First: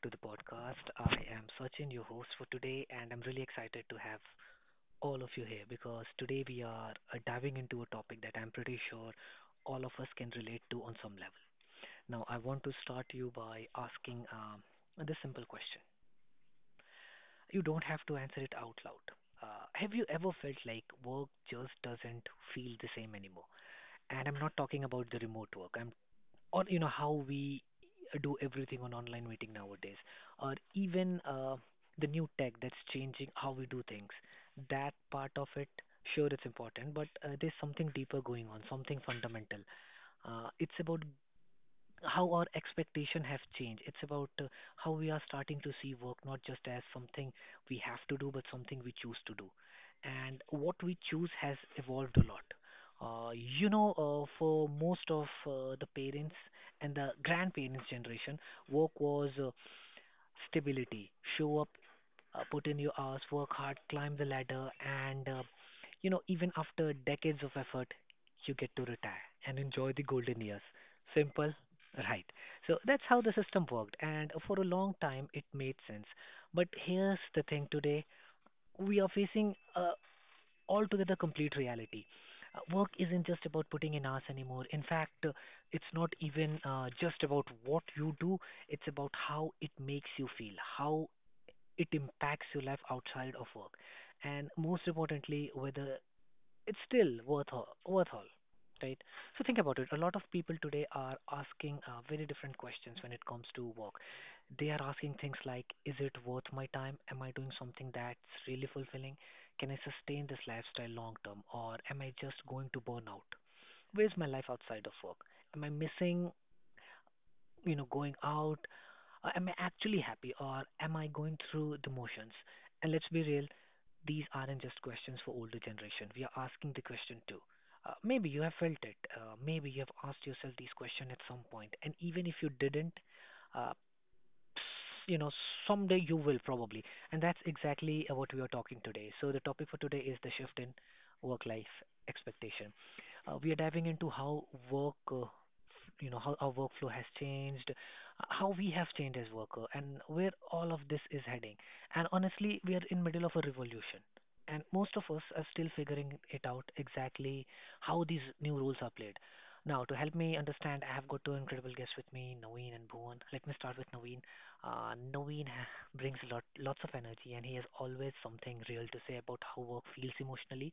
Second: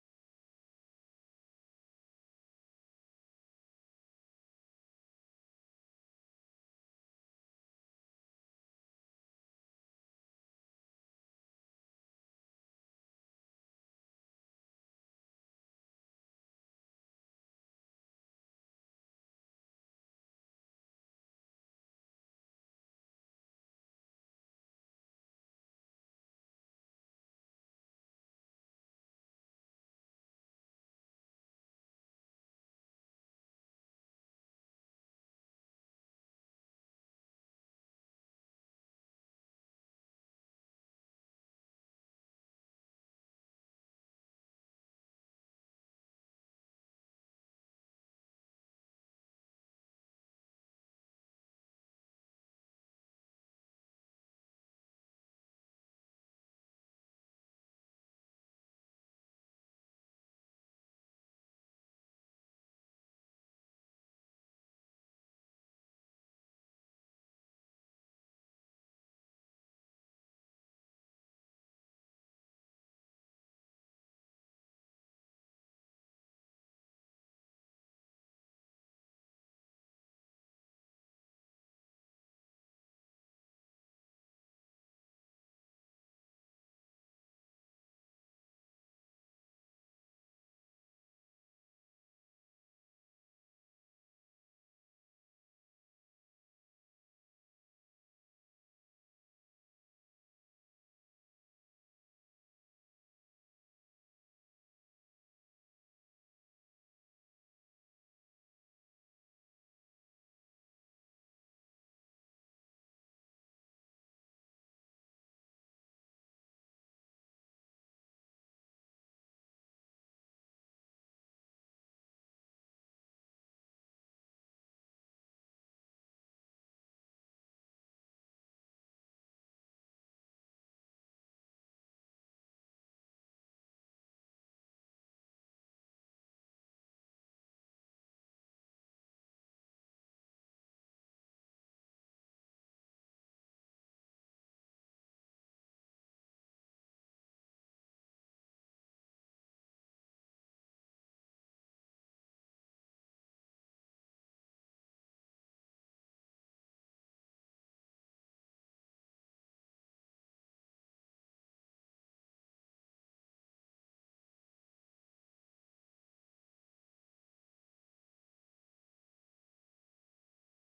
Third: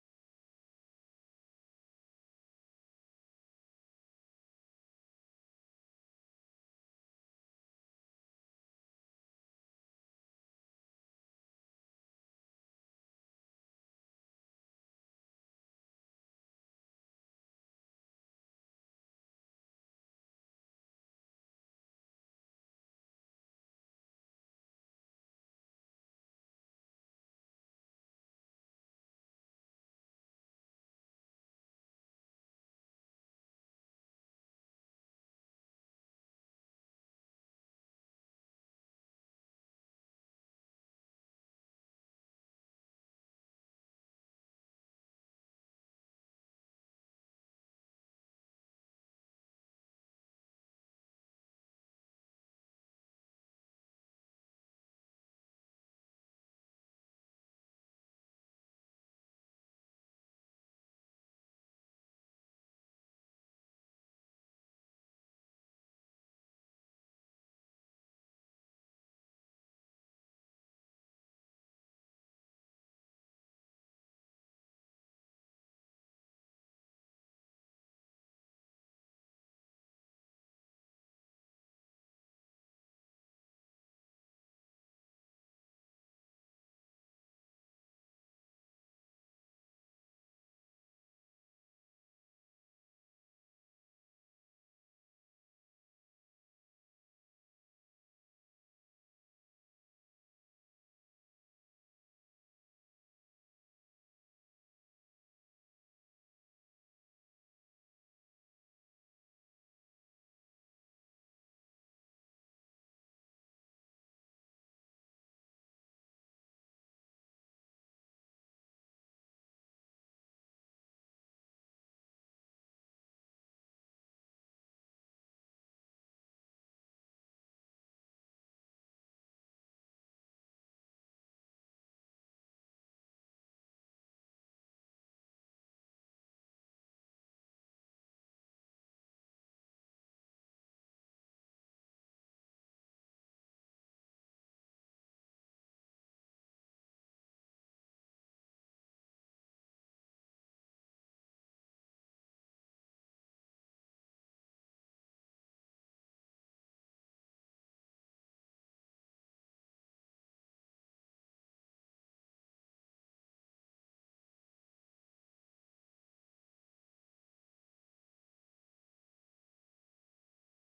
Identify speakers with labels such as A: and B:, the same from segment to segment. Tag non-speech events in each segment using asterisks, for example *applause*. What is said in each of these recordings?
A: to the podcast. I am Sachin, your host for today, and I'm really excited to have all of you here because today we are diving into a topic that I'm pretty sure all of us can relate to on some level. Now, I want to start you by asking this simple question. You don't have to answer it out loud. Have you ever felt like work just doesn't feel the same anymore? And I'm not talking about the remote work. I'm on you know how we do everything on online meeting nowadays, or even the new tech that's changing how we do things. That part of it, sure, it's important, but there's something deeper going on, something fundamental. It's about how our expectation have changed. It's about how we are starting to see work not just as something we have to do, but something we choose to do. And what we choose has evolved a lot. Uh, for most of the parents and the grandparents generation, work was stability, show up, put in your hours, work hard, climb the ladder, and you know, even after decades of effort, you get to retire and enjoy the golden years. Simple, right? So that's how the system worked, and for a long time it made sense. But here's the thing, today we are facing a altogether complete reality. Work isn't just about putting in hours anymore. In fact, it's not even just about what you do, it's about how it makes you feel, how it impacts your life outside of work, and most importantly whether it's still worth all right. So think about it, a lot of people today are asking very different questions when it comes to work. They are asking things like, is it worth my time? Am I doing something that's really fulfilling? Can I sustain this lifestyle long term, or am I just going to burn out? Where's my life outside of work? Am I missing, you know, going out? Am I actually happy, or am I going through the motions? And let's be real, these aren't just questions for older generation. We are asking the question too. Maybe you have felt it. Maybe you have asked yourself these questions at some point. And even if you didn't, uh, you know someday you will probably, and that's exactly what we are talking today. So the topic for today is the shift in work life expectation. We are diving into how work, you know, how our workflow has changed, how we have changed as worker, and where all of this is heading. And honestly, we are in middle of a revolution, and most of us are still figuring it out exactly how these new rules are played. Now, to help me understand, I have got two incredible guests with me, Naveen and Bhuvan. Let me start with Naveen. Naveen *laughs* brings lots of energy, and he has always something real to say about how work feels emotionally.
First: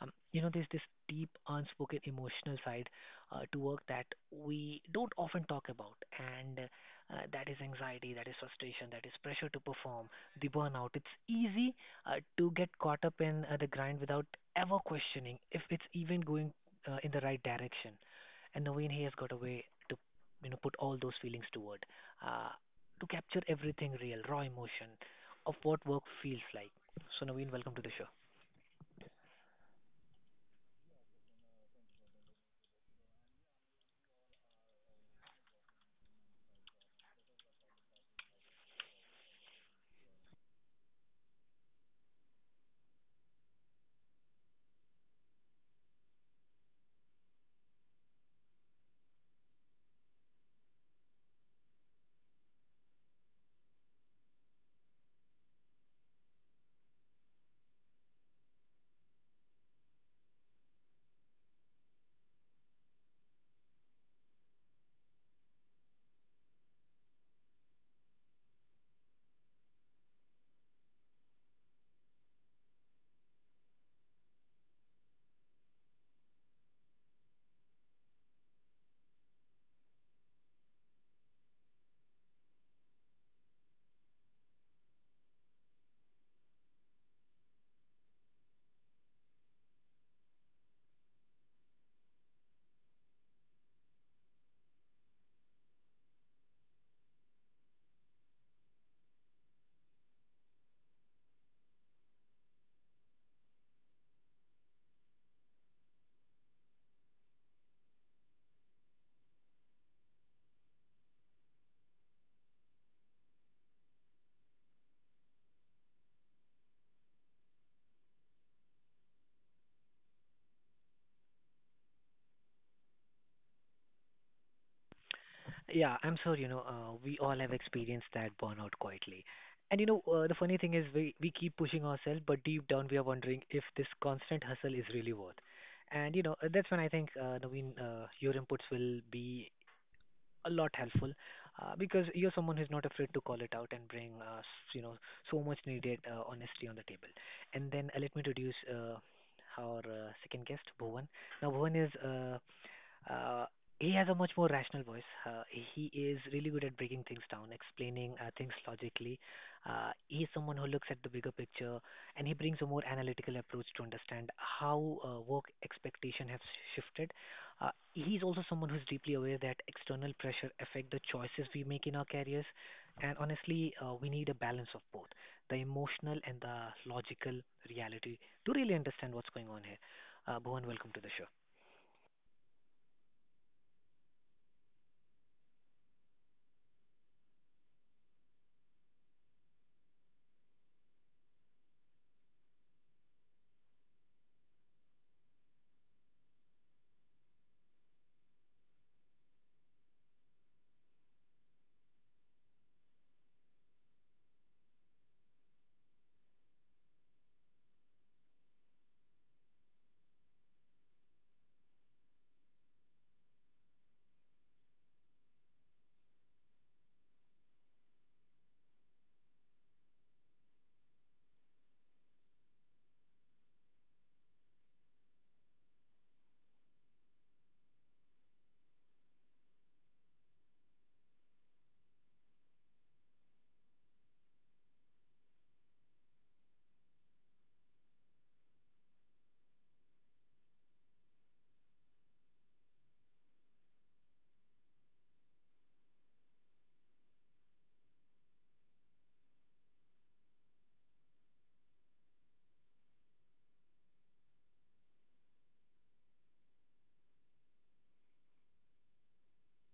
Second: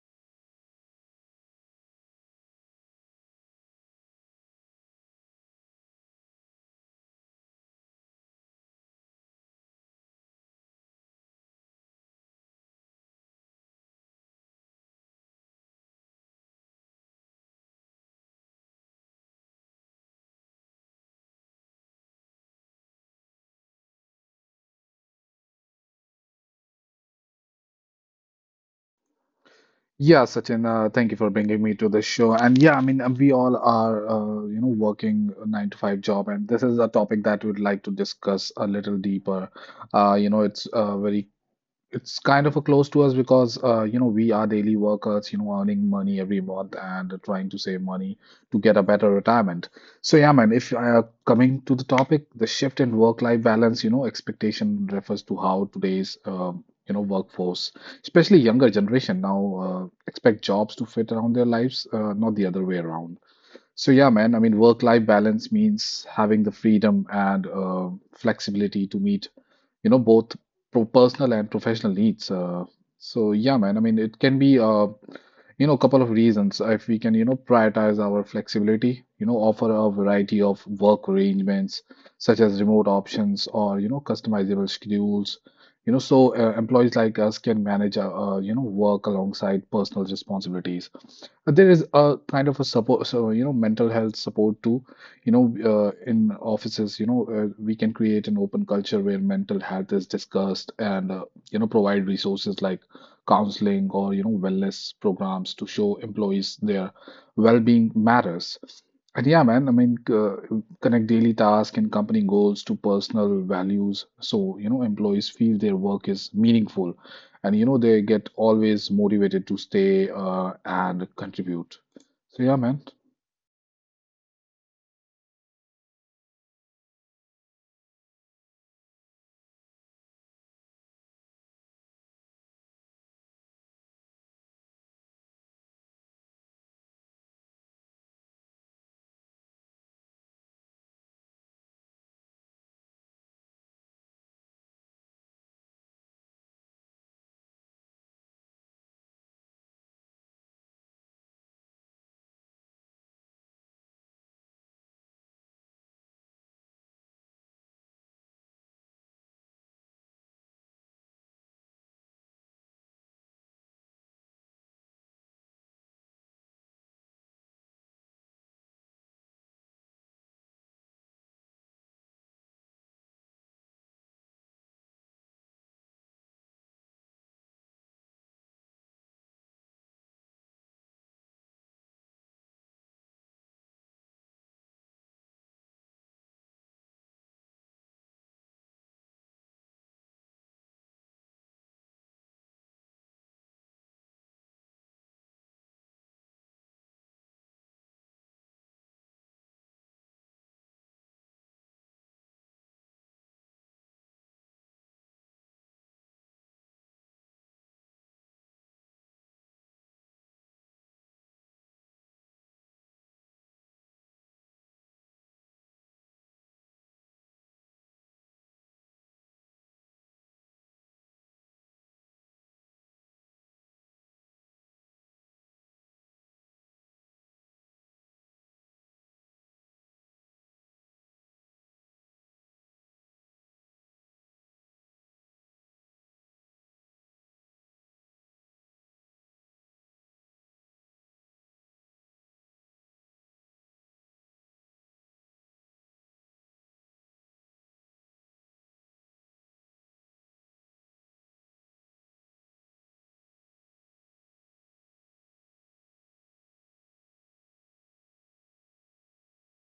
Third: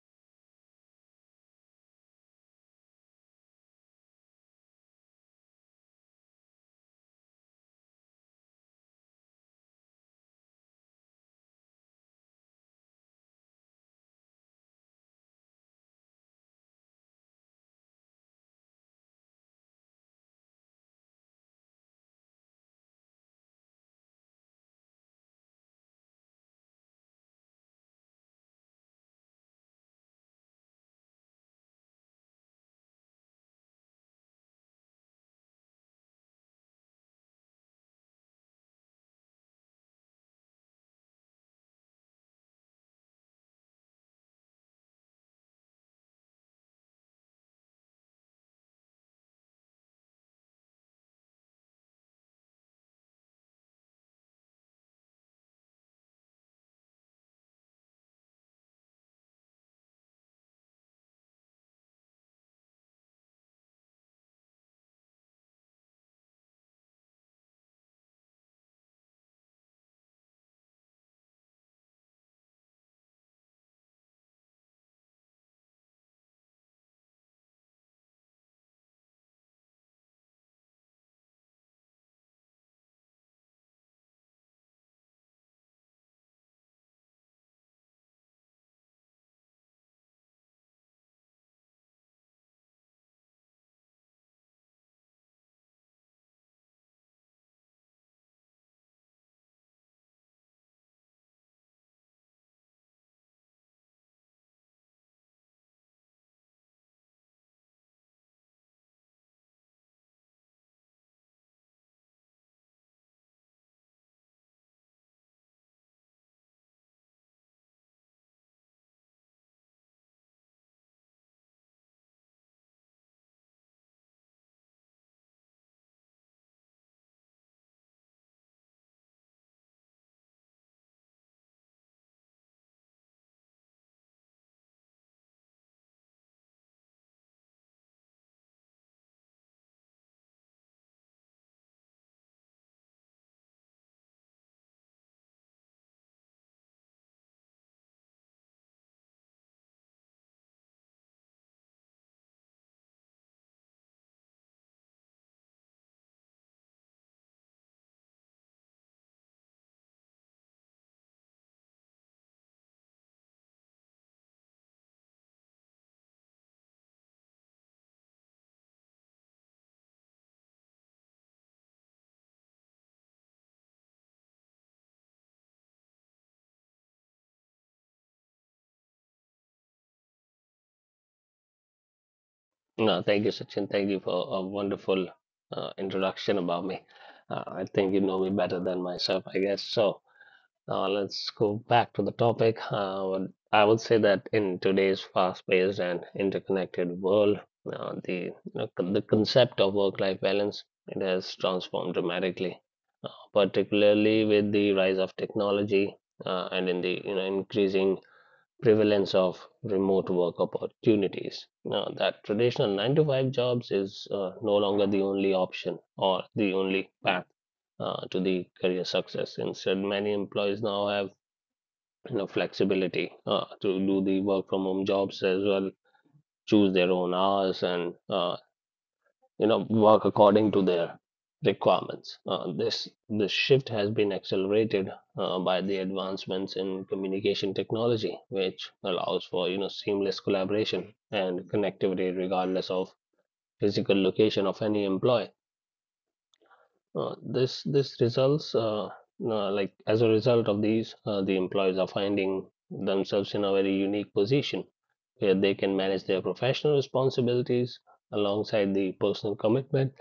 A: You know, there's this deep, unspoken emotional side to work that we don't often talk about, and that is anxiety, that is frustration, that is pressure to perform, the burnout. It's easy to get caught up in the grind without ever questioning if it's even going in the right direction. And Naveen, he has got a way to, you know, put all those feelings toward, uh, to capture everything real, raw emotion of what work feels like. So Naveen, welcome to the show.
B: Yeah, Sachin, thank you for bringing me to this show. And yeah, I mean, we all are, you know, working a 9 to 5 job, and this is a topic that we'd like to discuss a little deeper. You know, it's kind of a close to us because you know, we are daily workers, you know, earning money every month and trying to save money to get a better retirement. So yeah, man. If coming to the topic, the shift in work-life balance, you know, expectation refers to how today's you know, workforce, especially younger generation, now expect jobs to fit around their lives, not the other way around. So yeah, man, I mean, work-life balance means having the freedom and flexibility to meet, you know, both pro personal and professional needs. So yeah, man, I mean, it can be you know, a couple of reasons. If we can, you know, prioritize our flexibility, you know, offer a variety of work arrangements such as remote options or, you know, customizable schedules, you know, so employees like us can manage, you know, work alongside personal responsibilities. There is a kind of a support, so you know, mental health support too. You know, in offices, you know, we can create an open culture where mental health is discussed, and you know, provide resources like counseling or you know, wellness programs to show employees their well-being matters. And yeah, man, I mean, connect daily tasks and company goals to personal values, so you know, employees feel their work is meaningful, and you know, they get always motivated to stay and contribute. So yeah, man.
A: Yeah, I'm sure, you know, we all have experienced that burnout quietly. And you know, the funny thing is we keep pushing ourselves, but deep down we are wondering if this constant hustle is really worth. And you know, that's when I think, Naveen, your inputs will be a lot helpful because you're someone who's not afraid to call it out and bring, you know, so much needed honesty on the table. And then let me introduce our second guest, Bhuvan. Now, Bhuvan is uh, he has a much more rational voice. He is really good at breaking things down, explaining things logically. He is someone who looks at the bigger picture, and he brings a more analytical approach to understand how work expectation has shifted. He is also someone who is deeply aware that external pressure affect the choices we make in our careers, and honestly, we need a balance of both, the emotional and the logical reality, to really understand what's going on here. Bhuvan, welcome to the show.
C: No, thank you, Sachin. Thank you for a wonderful introduction about me. I think you know me better than myself, I guess. So let's go back to the topic. I would say that in today's fast-paced and interconnected world, the concept of work-life balance, it has transformed dramatically, particularly with the rise of technology, and in the increasing prevalence of remote work opportunities. Now, that traditional 9 to 5 jobs is no longer the only option or the only path to the career success. Instead, many employees now have, you know, flexibility to do the work from home jobs as well, choose their own hours, and work according to their requirements. This shift has been accelerated by the advancements in communication technology, which allows for, seamless collaboration and connectivity regardless of physical location of any employee. This this results like as a result of these, the employees are finding themselves in a very unique position where they can manage their professional responsibilities alongside the personal commitment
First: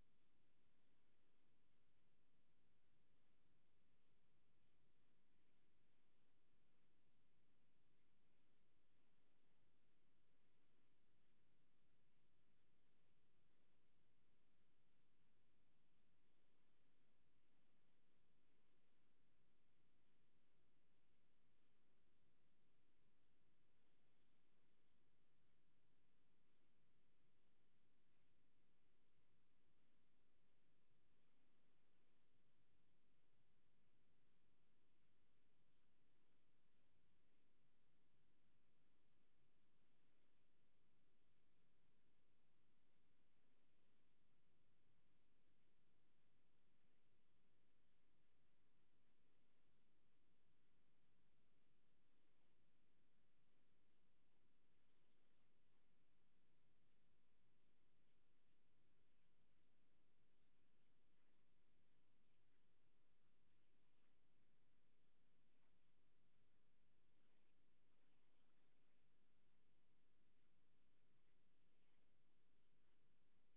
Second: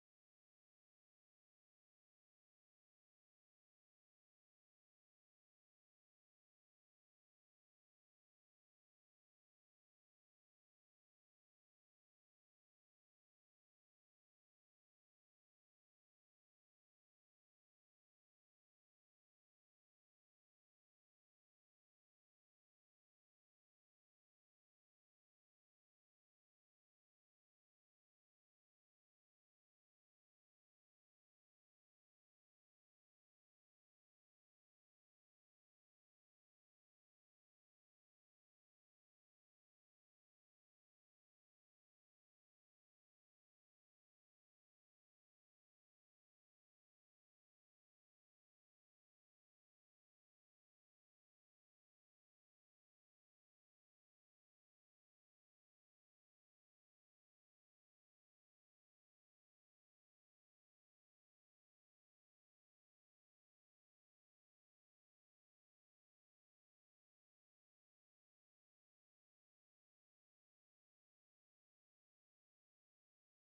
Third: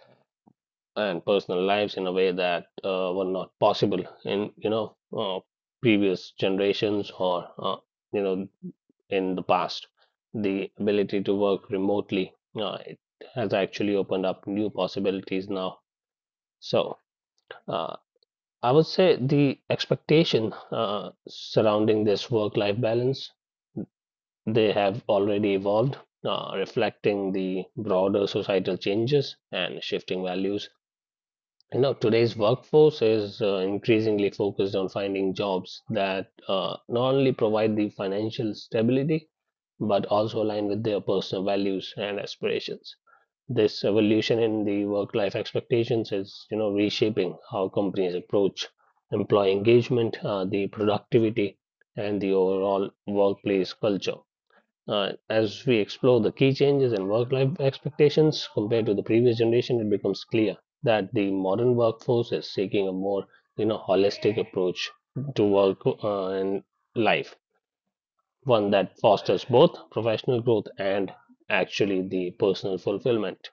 C: and personal lives in a way that were not possible in previous generations, or you know in the past. The ability to work remotely, it has actually opened up new possibilities now. So, uh, I would say the expectation surrounding this work-life balance, they have already evolved, reflecting the broader societal changes and shifting values. You know, today's workforce is increasingly focused on finding jobs that not only provide the financial stability, but also align with their personal values and aspirations. This evolution in the work-life expectations is, you know, reshaping how companies approach employee engagement, the productivity, and the overall workplace culture. As we explore the key changes in work life expectations compared to the previous generation, it becomes clear that the modern workforce is seeking a more, you know, holistic approach to work and life, one that fosters both professional growth and actually the personal fulfillment.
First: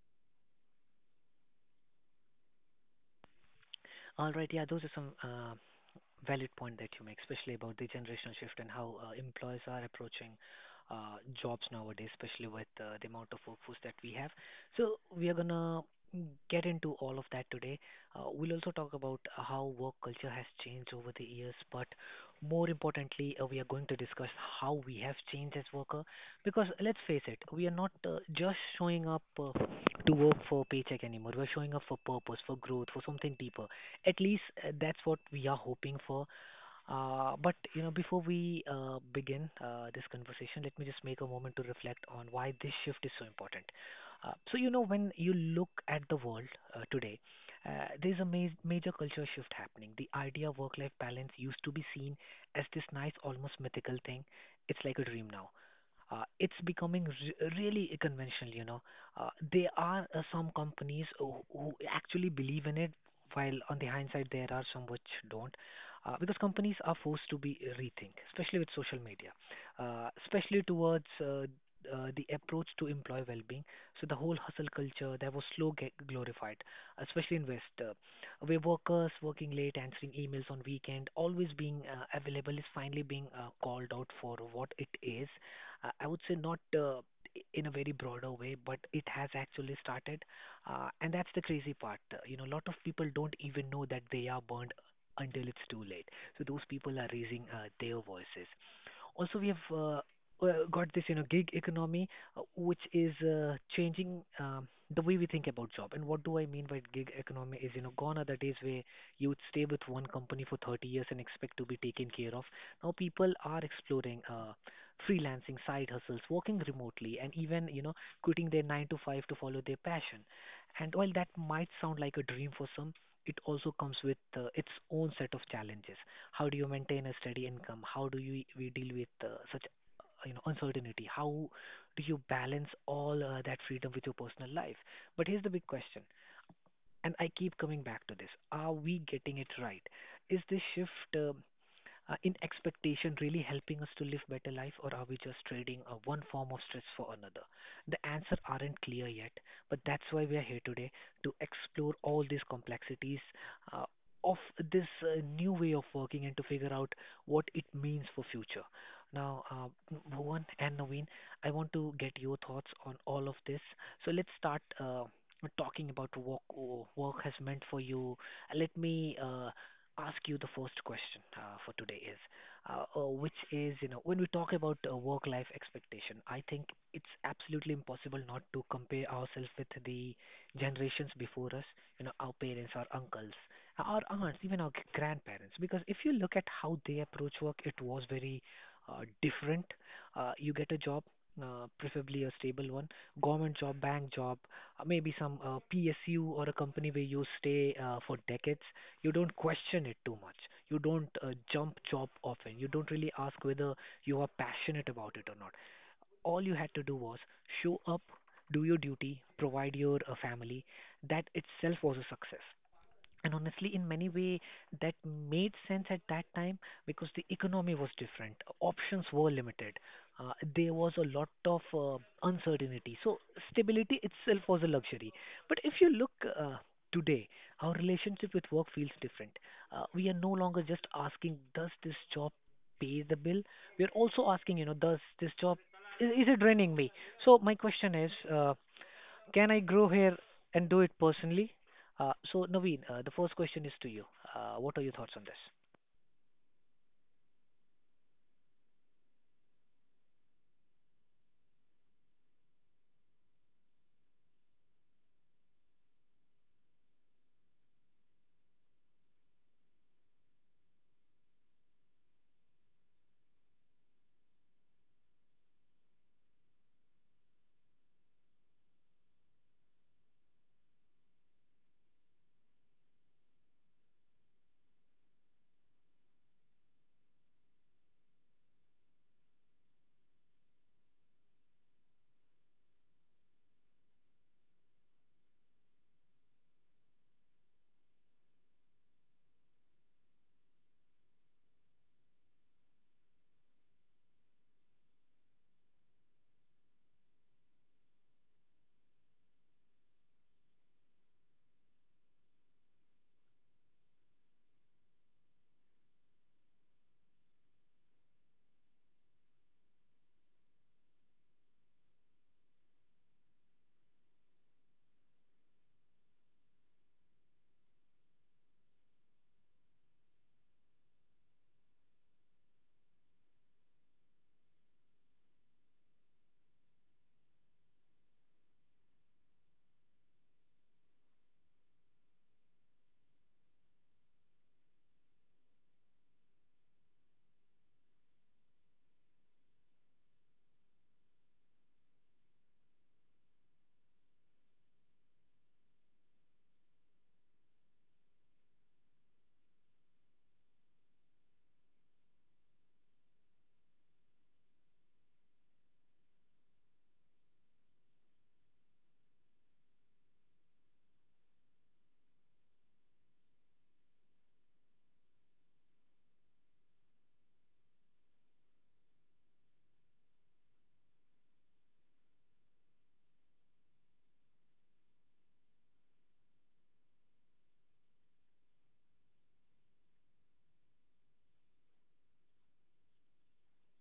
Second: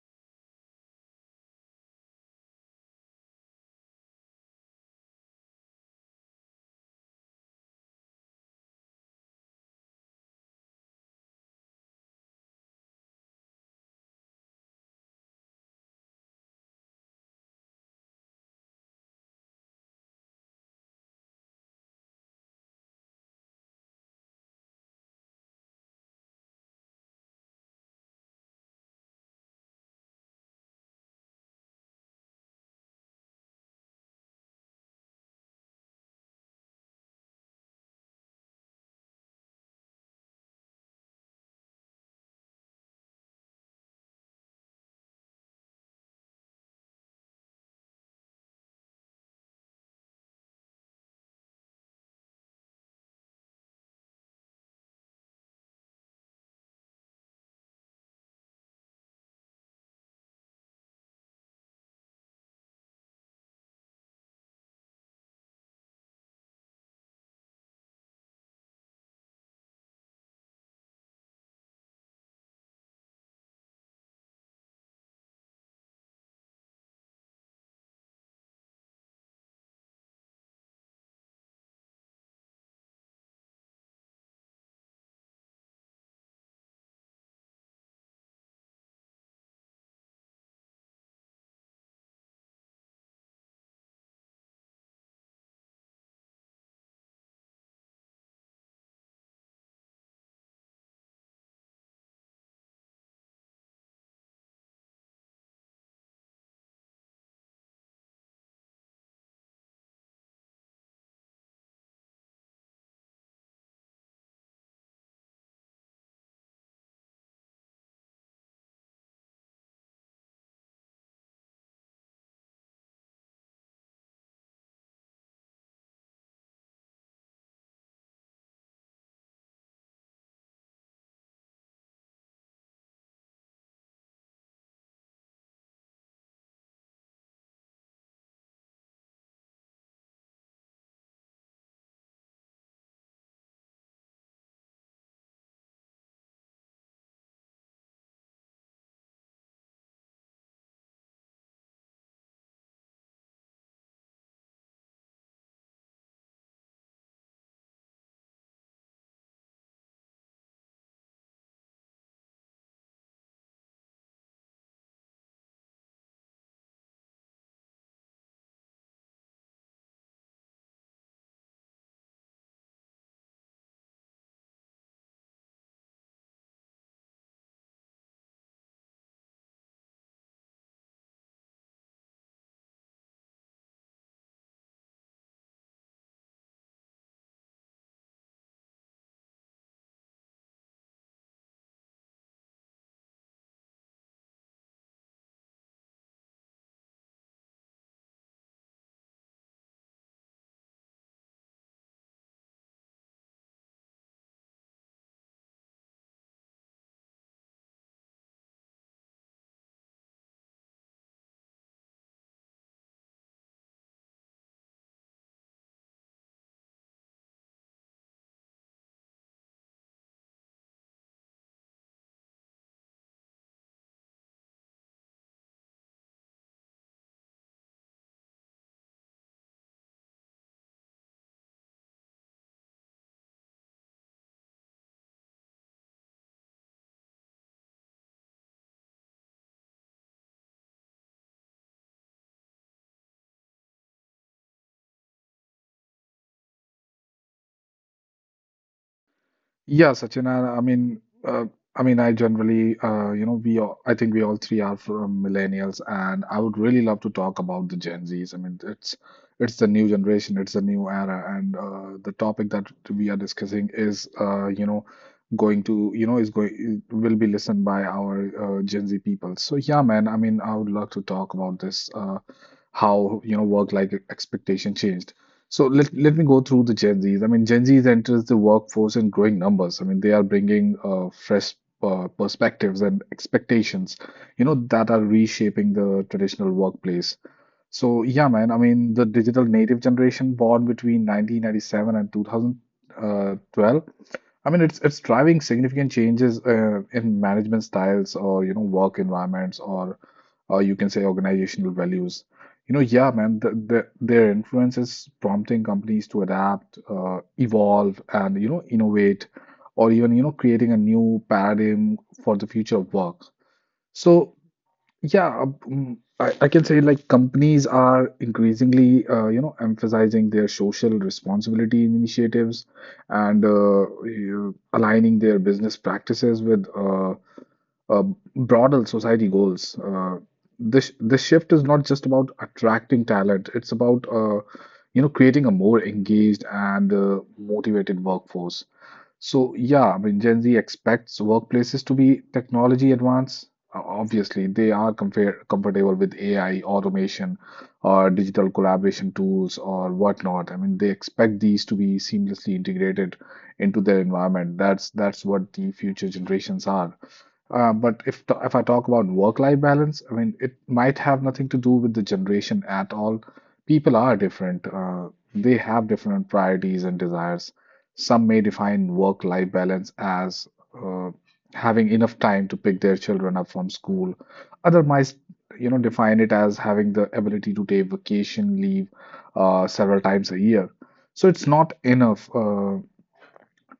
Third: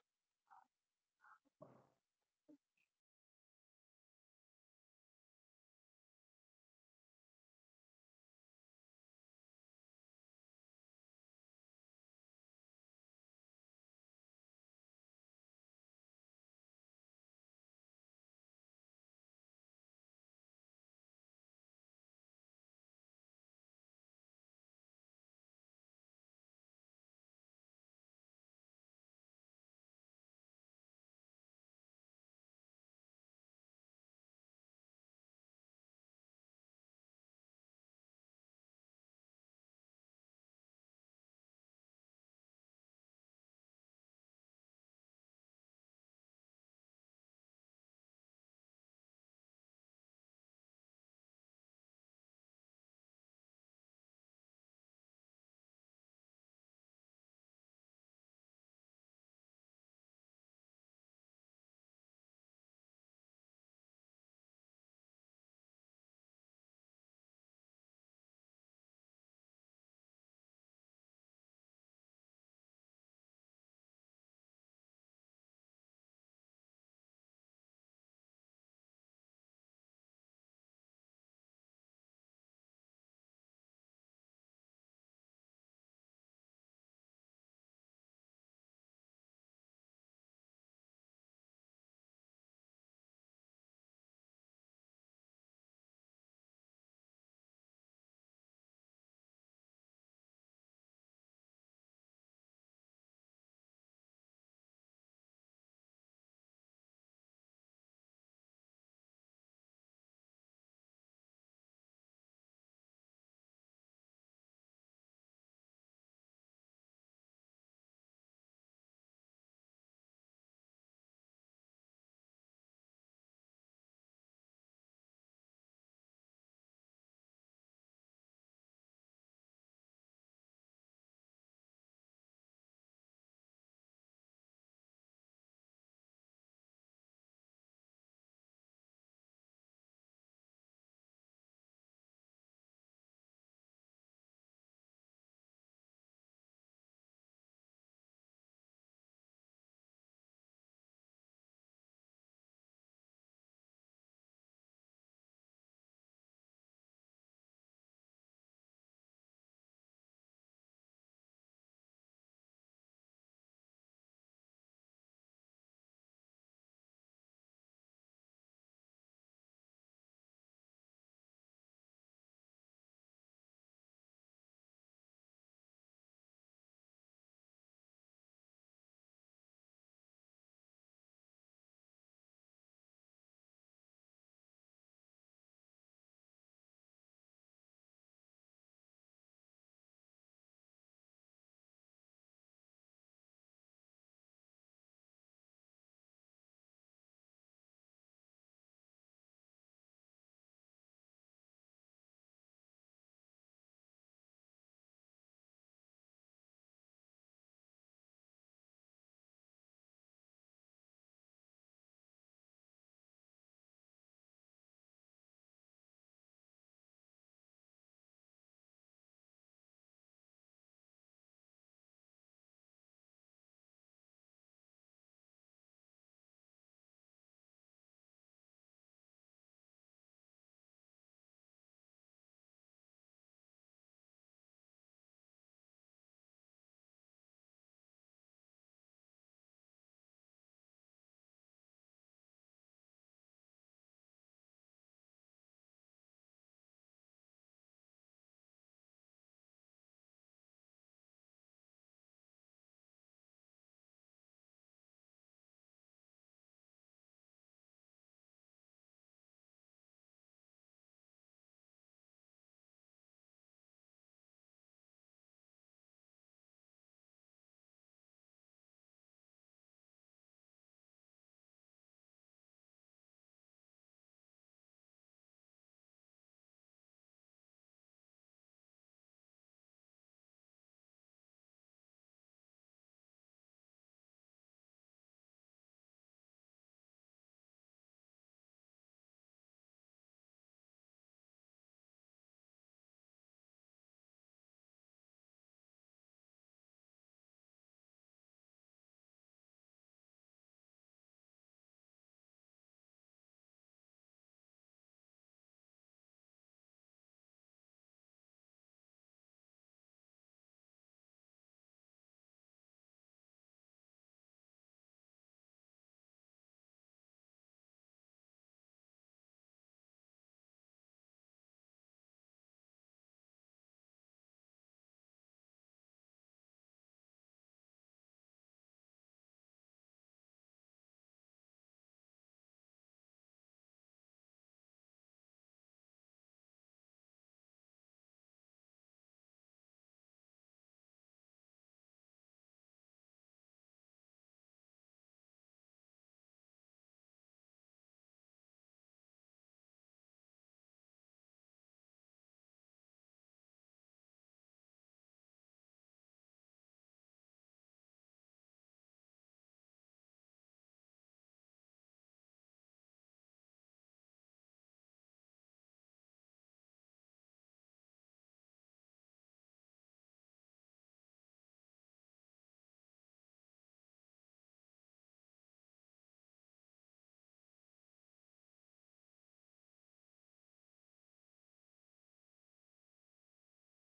A: All right. Yeah, those are some valid point that you make, especially about the generational shift and how employers are approaching jobs nowadays, especially with the amount of workforce that we have. So we are gonna get into all of that today. We'll also talk about how work culture has changed over the years, but more importantly, we are going to discuss how we have changed as worker. Because let's face it, we are not just showing up to work for paycheck anymore. We're showing up for purpose, for growth, for something deeper. At least that's what we are hoping for. But you know, before we begin this conversation, let me just make a moment to reflect on why this shift is so important. So you know, when you look at the world today, there's a major culture shift happening. The idea of work-life balance used to be seen as this nice, almost mythical thing. It's like a dream now, it's becoming really conventional. You know, there are some companies who actually believe in it, while on the hindsight there are some which don't, because companies are forced to be rethink, especially with social media, especially towards the approach to employee well-being. So the whole hustle culture that was slow get glorified, especially in West, where workers working late, answering emails on weekend, always being available is finally being called out for what it is. I would say not. In a very broader way, but it has actually started, and that's the crazy part. You know, a lot of people don't even know that they are burned until it's too late. So those people are raising their voices. Also, we have got this, you know, gig economy, which is changing the way we think about job. And what do I mean by gig economy? Is you know, gone are the days where you would stay with one company for 30 years and expect to be taken care of. Now people are exploring freelancing, side hustles, working remotely, and even you know, quitting their nine to five to follow their passion. And while that might sound like a dream for some, it also comes with its own set of challenges. How do you maintain a steady income? How do you we deal with such you know uncertainty? How do you balance all that freedom with your personal life? But here's the big question, and I keep coming back to this: are we getting it right? Is this shift in expectation really helping us to live better life, or are we just trading one form of stress for another? The answer aren't clear yet, but that's why we are here today, to explore all these complexities uh, of this new way of working, and to figure out what it means for future. Now, Bhuvan and Naveen, I want to get your thoughts on all of this. So let's start talking about what work has meant for you. Let me ask you the first question for today is, which is, you know, when we talk about work-life expectation, I think it's absolutely impossible not to compare ourselves with the generations before us, you know, our parents, our uncles, our aunts, even our grandparents. Because if you look at how they approach work, it was very different. You get a job. Preferably a stable one, government job, bank job, maybe some PSU or a company where you stay for decades. You don't question it too much. You don't jump job often. You don't really ask whether you are passionate about it or not. All you had to do was show up, do your duty, provide your family. That itself was a success, and honestly in many way that made sense at that time because the economy was different, options were limited, there was a lot of uncertainty, so stability itself was a luxury. But if you look, uh, today our relationship with work feels different. Uh, we are no longer just asking, does this job pay the bill? We are also asking, you know, does this job, is it draining me? So my question is, can I grow hair and do it personally? So, Naveen, the first question is to you. What are your thoughts on this?
B: Yeah, Sachin, I mean, I mean, I generally, you know, we all, I think we all three are from millennials, and I would really love to talk about the Gen Zs. I mean, it's the new generation, it's the new era, and the topic that we are discussing is, you know, going to, you know, is going will be listened by our Gen Z people. So yeah, man, I mean, I would love to talk about this, how, you know, work-life expectation changed. So let me go through the Gen Zs. I mean, Gen Zs enters the workforce in growing numbers. I mean, they are bringing fresh perspectives and expectations, you know, that are reshaping the traditional workplace. So yeah, man. I mean, the digital native generation born between 1997 and 2012. I mean, it's driving significant changes in management styles or you know, work environments, or you can say organizational values. You know, yeah, man, their influence is prompting companies to adapt, evolve, and you know, innovate, or even you know, creating a new paradigm for the future of work. So, yeah, I can say, like, companies are increasingly, you know, emphasizing their social responsibility initiatives and aligning their business practices with uh, broader society goals. This this shift is not just about attracting talent; it's about you know, creating a more engaged and motivated workforce. So yeah, I mean, Gen Z expects workplaces to be technology advanced. Obviously, they are comfortable with AI, automation, or digital collaboration tools or whatnot. I mean, they expect these to be seamlessly integrated into their environment. That's what the future generations are. But if I talk about work-life balance, I mean, it might have nothing to do with the generation at all. People are different. They have different priorities and desires. Some may define work-life balance as uh, having enough time to pick their children up from school. Others might, you know, define it as having the ability to take vacation leave several times a year. So it's not enough.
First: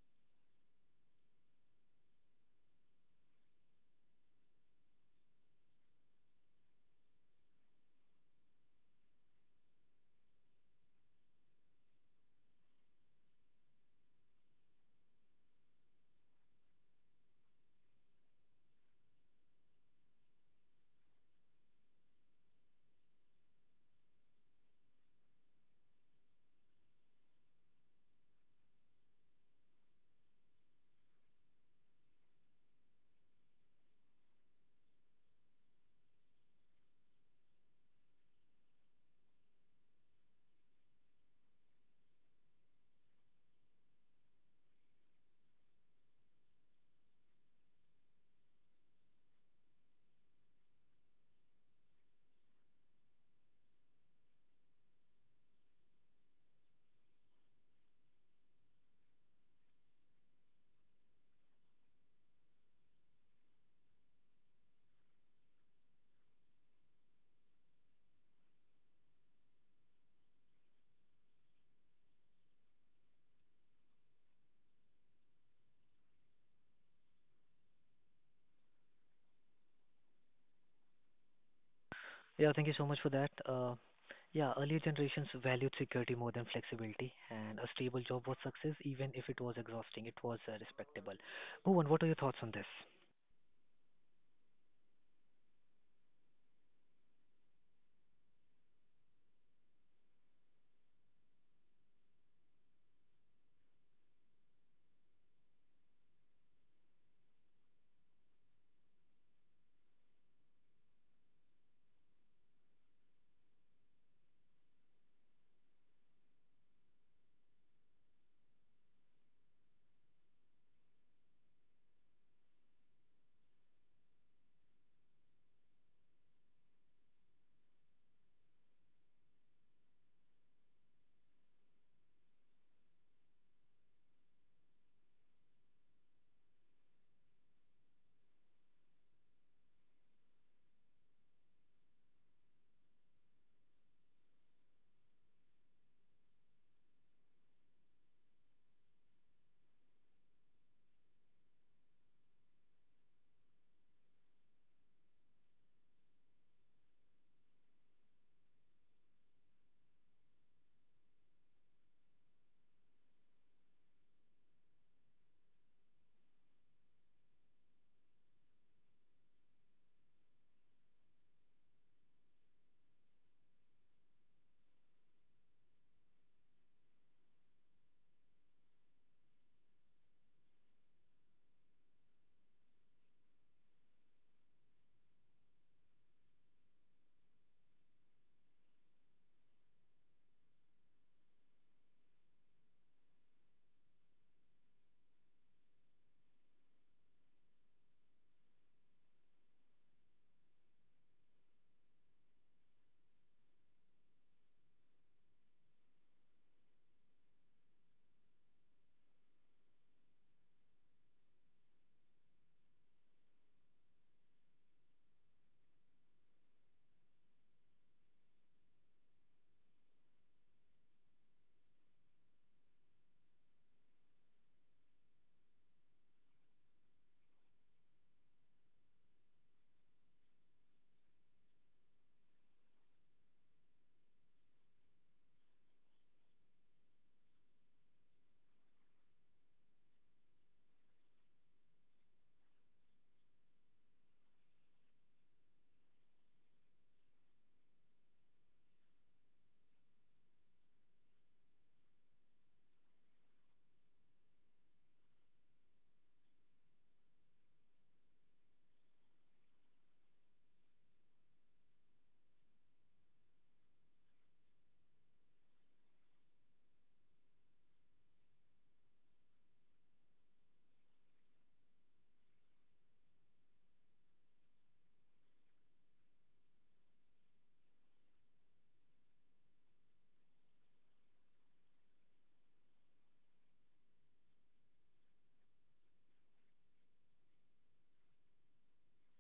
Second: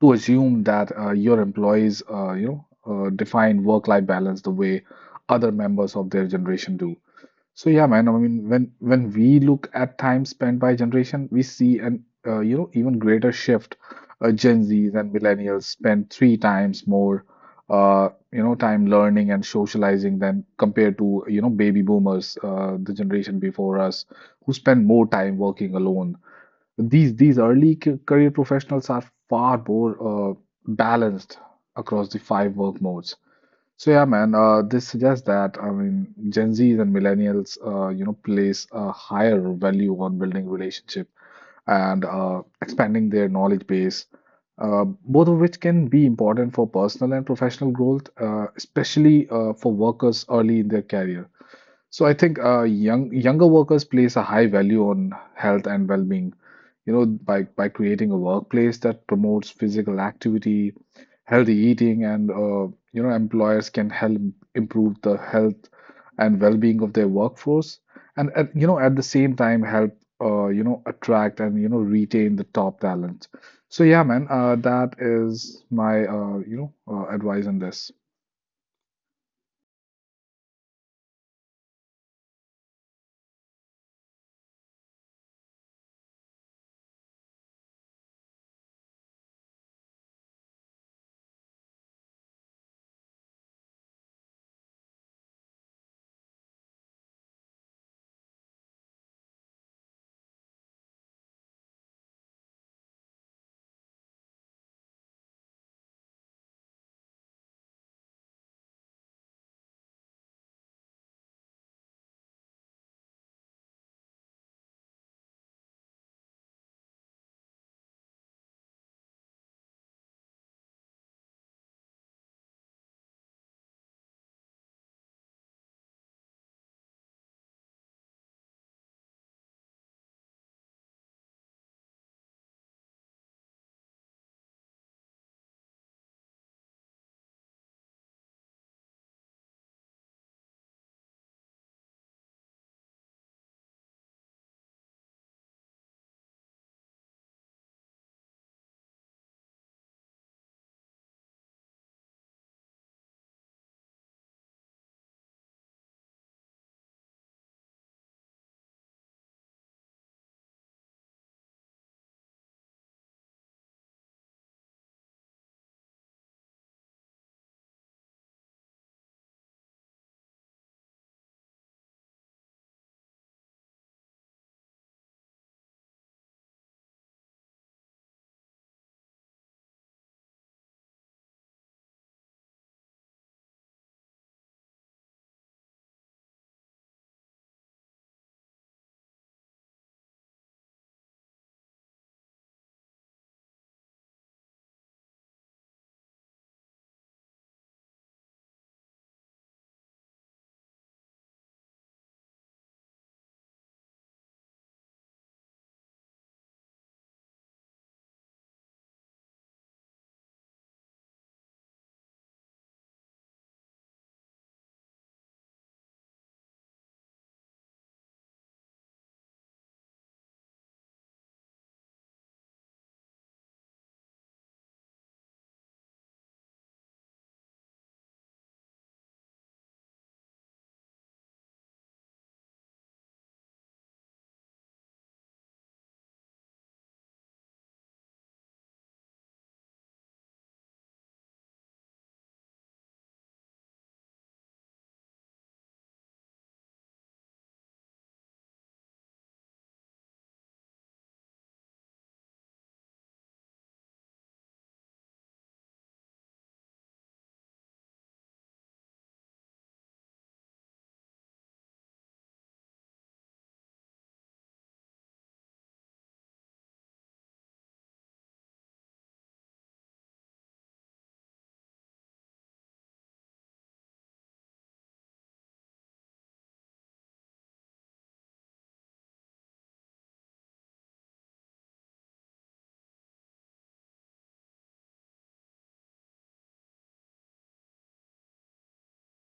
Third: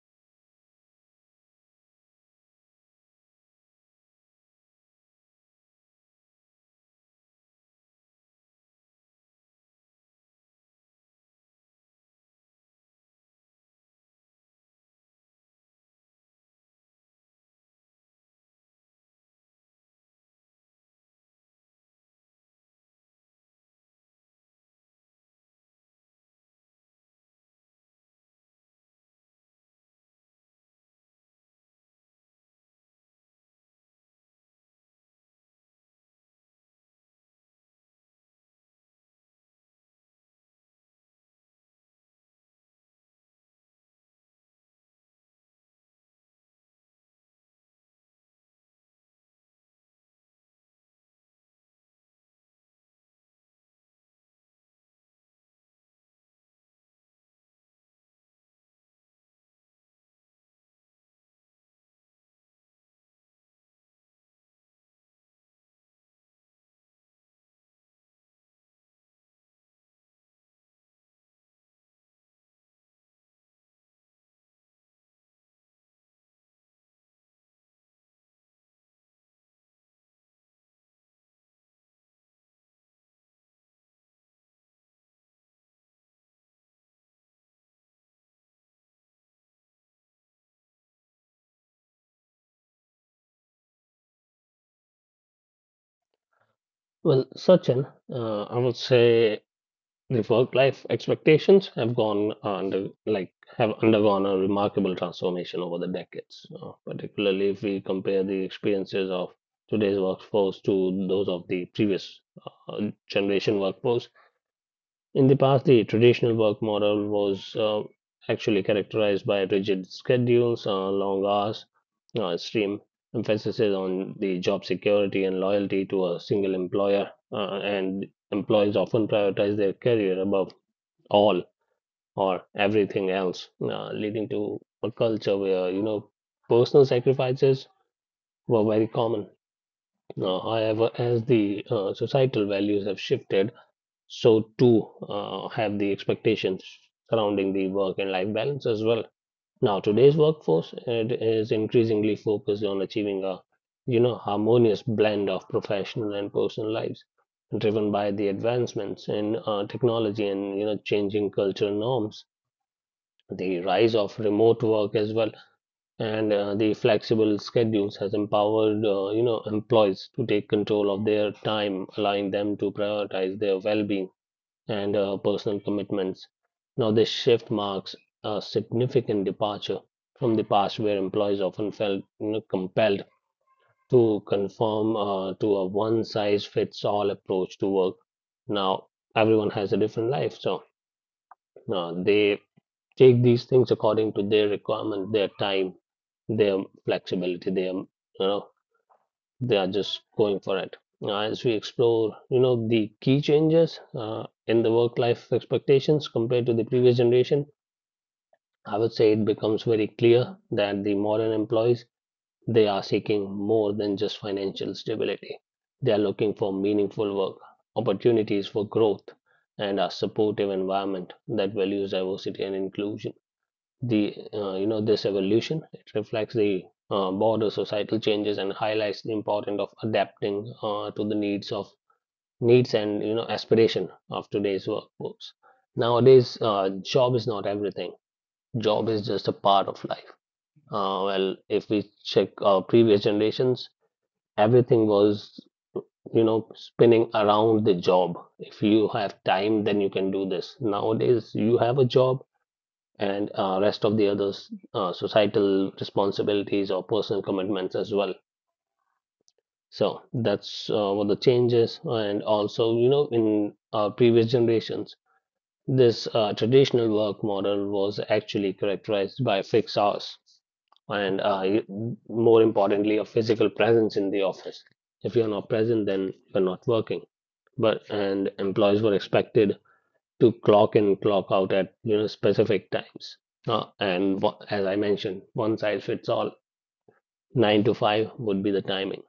B: To assume that your employees, you know, define work-life balance the way other members of their generation do. So yeah, man. I mean, when we look at time spent by generation, we see an you know, even greater shift. Gen Zs and millennials spend three times more, you know, time learning and socializing than compared to you know, baby boomers, the generation before us, who spend more time working alone. These early career professionals are far more balanced across the five work modes. So yeah, man, this suggests that, I mean, Gen Zs and millennials, you know, place a higher value on building relationship and expanding their knowledge base, both of which can be important for personal and professional growth, especially for workers early in their career. So I think younger workers place a high value on health and well-being. You know, by creating a workplace that promotes physical activity, healthy eating, and you know, employers can help improve the health and well-being of their workforce, and at, you know, at the same time help you know, attract and you know, retain the top talent. So yeah, man, that is my you know, advice on this.
A: Yeah, thank you so much for that. Yeah, earlier generations valued security more than flexibility, and a stable job was success, even if it was exhausting. It was respectable. Bhuvan, what are your thoughts on this?
C: Well, Sachin, I would say the work-life expectations have gone under like have undergone a remarkable transformation over the decades, particularly if we compare the experiences of today's workforce to those of the previous generation workforce. In the past, the traditional work model was actually characterized by rigid schedules, long hours, extreme emphasis on the job security and loyalty to a single employer, and employees often prioritize their career above all or everything else, leading to a culture where, you know, personal sacrifices were very common. However, as the societal values have shifted, so too have the expectations surrounding the work and life balance as well. Now, today's workforce, it is increasingly focused on achieving a, you know, harmonious blend of professional and personal lives, driven by the advancements in technology and, you know, changing cultural norms. The rise of remote work as well and the flexible schedules has empowered, you know, employees to take control of their time, allowing them to prioritize their well-being and personal commitments. Now, this shift marks a significant departure from the past, where employees often felt, you know, compelled to conform to a one-size-fits-all approach to work. Now, everyone has a different life, so they take these things according to their requirement, their time, their flexibility. You know, they are just going for it. Now, as we explore, you know, the key changes in the work life expectations compared to the previous generation, I would say it becomes very clear that the modern employees, they are seeking more than just financial stability. They are looking for meaningful work, opportunities for growth, and a supportive environment that values diversity and inclusion. The uh, you know this evolution, it reflects the broader societal changes and highlights the importance of adapting to the needs and, you know, aspiration of today's workforce. Nowadays, job is not everything. Job is just a part of life. Well, if we check our previous generations, everything was, you know, spinning around the job. If you have time, then you can do this. Nowadays, you have a job, and rest of the others, societal responsibilities or personal commitments as well. So that's what the change is. And also, you know, in previous generations, this traditional work model was actually characterized by fixed hours and more importantly a physical presence in the office. If you're not present, then you're not working. But and employees were expected to clock in, clock out at, you know, specific times. As I mentioned, one size fits all. 9 to 5 would be the timing.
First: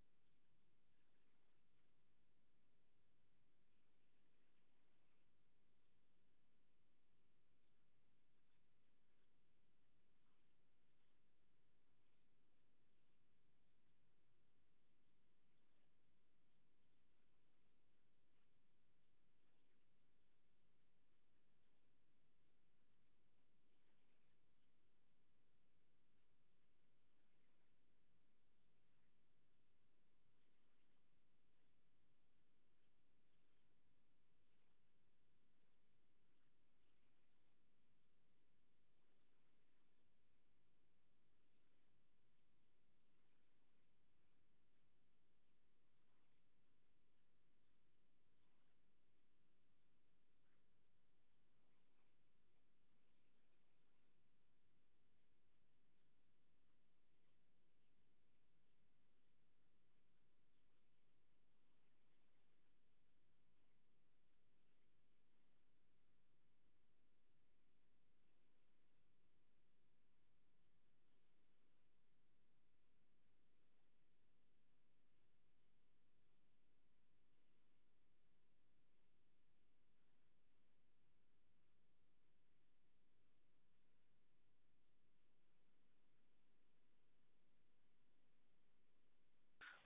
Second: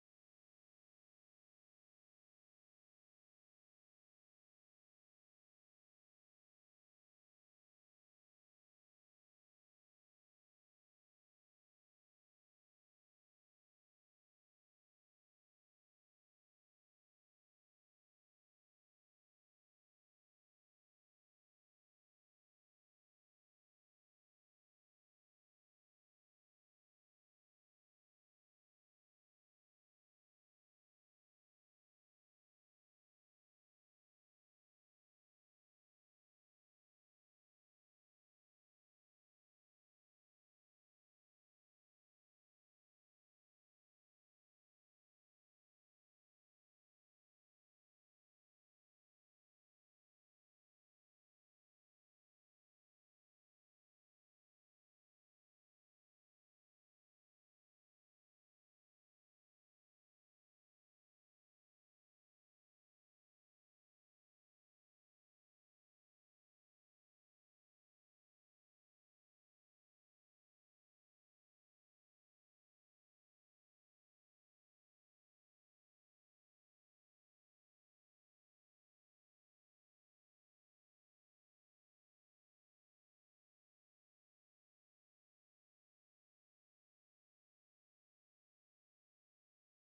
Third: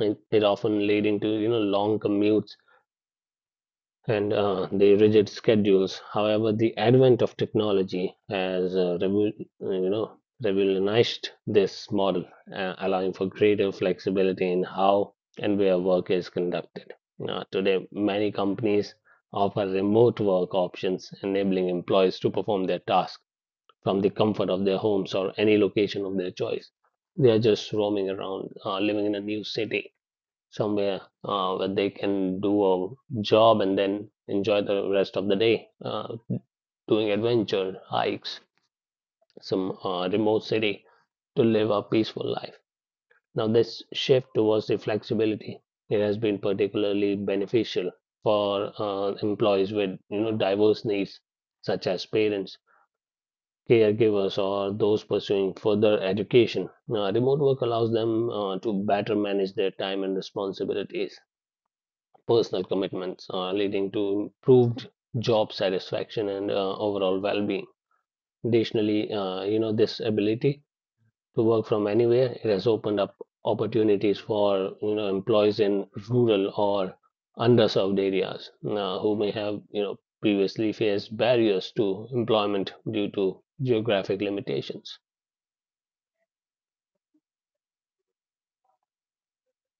C: It often leading to, you know, long commutes and the rigid schedules. However, the advent of technology has uh, you know revolutionized this model, allowing for greater flexibility in how and where work is conducted. Today, many companies offer remote work options, enabling employees to perform their tasks from the comfort of their homes or any location of their choice. They are just roaming around, living in a new city somewhere where they can do a job and then enjoy the rest of the day doing adventure hikes, some remote city to live a peaceful life. Now, this shift towards the flexibility, it has been particularly beneficial for employees with, you know, diverse needs, such as parents, caregivers, or those pursuing further education. Now, remote work allows them to better manage their time and responsibilities, personal commitments, leading to improved job satisfaction and overall well-being. Additionally, you know, this ability to work from anywhere, it has opened up opportunities for, you know, employees in rural or underserved areas who may have, you know, previously faced barriers to employment due to geographic limitations.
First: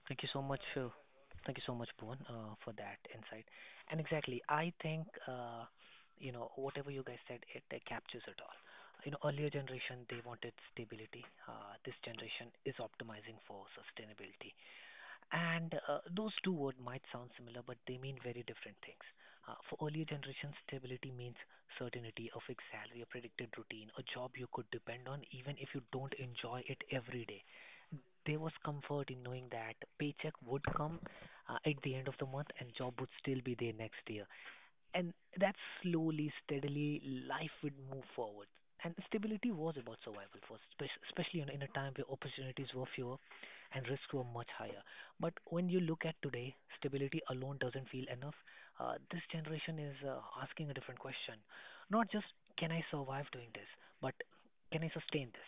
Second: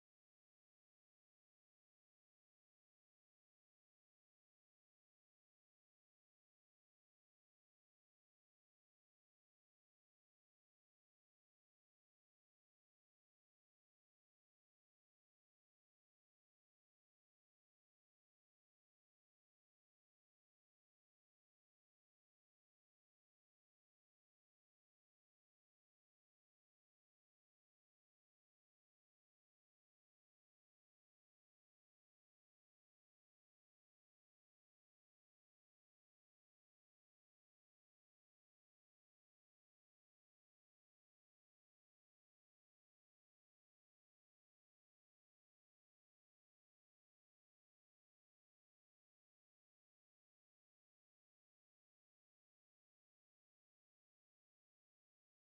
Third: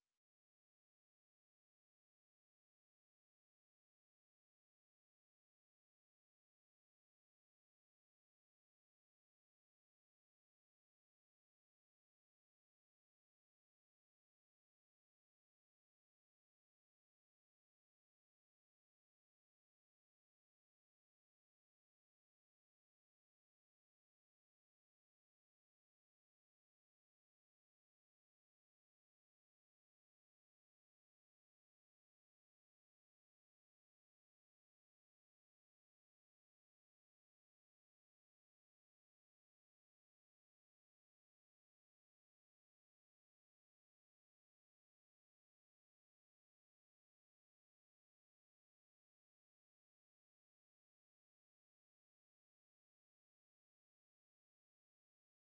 A: Thank you so much. Thank you so much, Bhuvan, for that insight. And exactly, I think you know, whatever you guys said, it captures it all. You know, earlier generation, they wanted stability. This generation is optimizing for sustainability. And those two words might sound similar, but they mean very different things. For earlier generation, stability means certainty, a fixed salary, a predicted routine, a job you could depend on even if you don't enjoy it every day. There was comfort in knowing that paycheck would come at the end of the month, and job would still be there next year. And that slowly, steadily, life would move forward. And stability was about survival, for especially in a time where opportunities were fewer and risks were much higher. But when you look at today, stability alone doesn't feel enough. This generation is asking a different question. Not just, can I survive doing this, but can I sustain this?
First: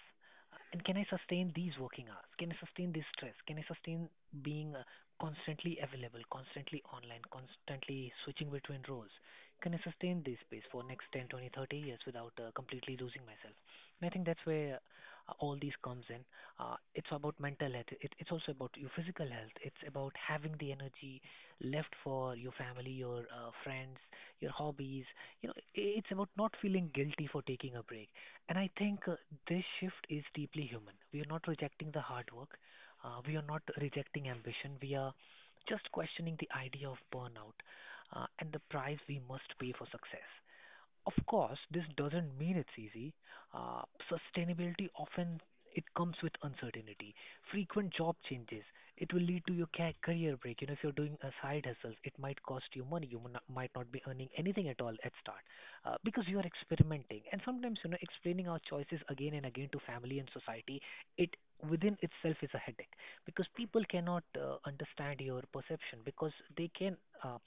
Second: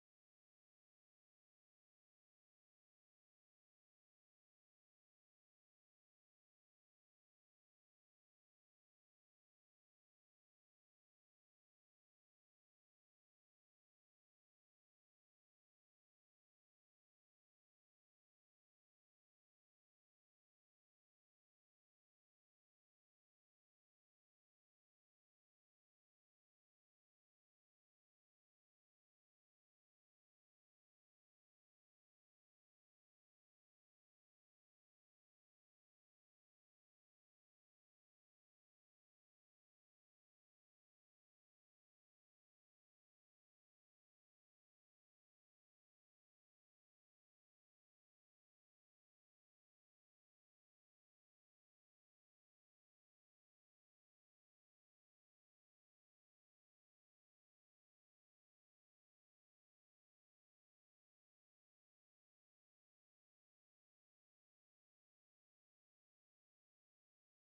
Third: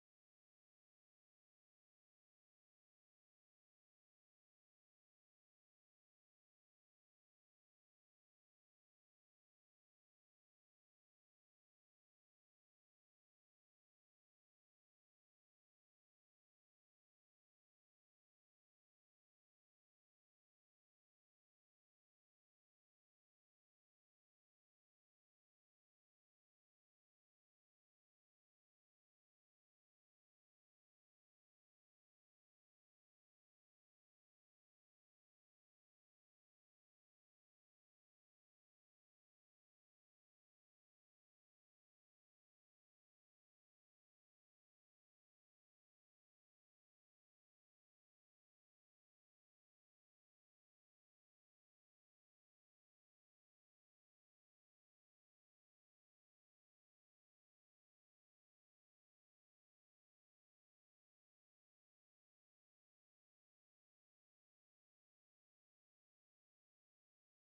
A: And can I sustain these working hours? Can I sustain this stress? Can I sustain being constantly available, constantly online, constantly switching between roles? Can I sustain this pace for next 10, 20, 30 years without completely losing myself? And I think that's where all these comes in. It's about mental health. It's also about your physical health. It's about having the energy left for your family, your friends, your hobbies. You know, it's about not feeling guilty for taking a break. And I think this shift is deeply human. We are not rejecting the hard work. We are not rejecting ambition. We are just questioning the idea of burnout, and the price we must pay for success. Of course, this doesn't mean it's easy. Uh, Sustainability often it comes with uncertainty. Frequent job changes. It will lead to your career break. You know, if you're doing a side hustle, it might cost you money. You might not be earning anything at all at start because you are experimenting. And sometimes, you know, explaining our choices again and again to family and society, it within itself is a headache because people cannot understand your perception because they can. Uh,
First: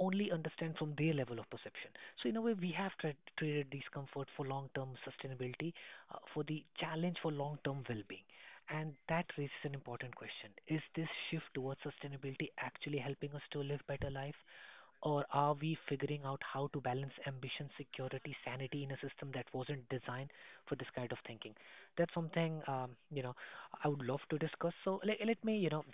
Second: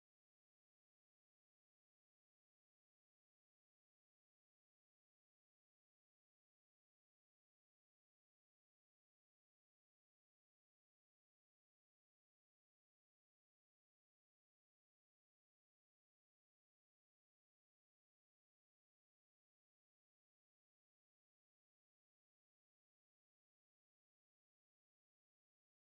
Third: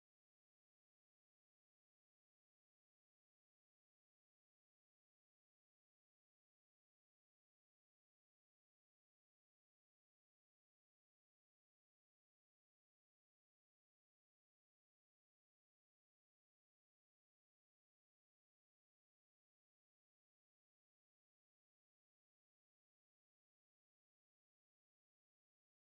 A: Only understand from their level of perception. So in a way, we have traded discomfort for long-term sustainability, for the challenge for long-term well-being. And that raises an important question. Is this shift towards sustainability actually helping us to live better life? Or are we figuring out how to balance ambition, security, sanity in a system that wasn't designed for this kind of thinking? That's something, you know, I would love to discuss. So let me, you know,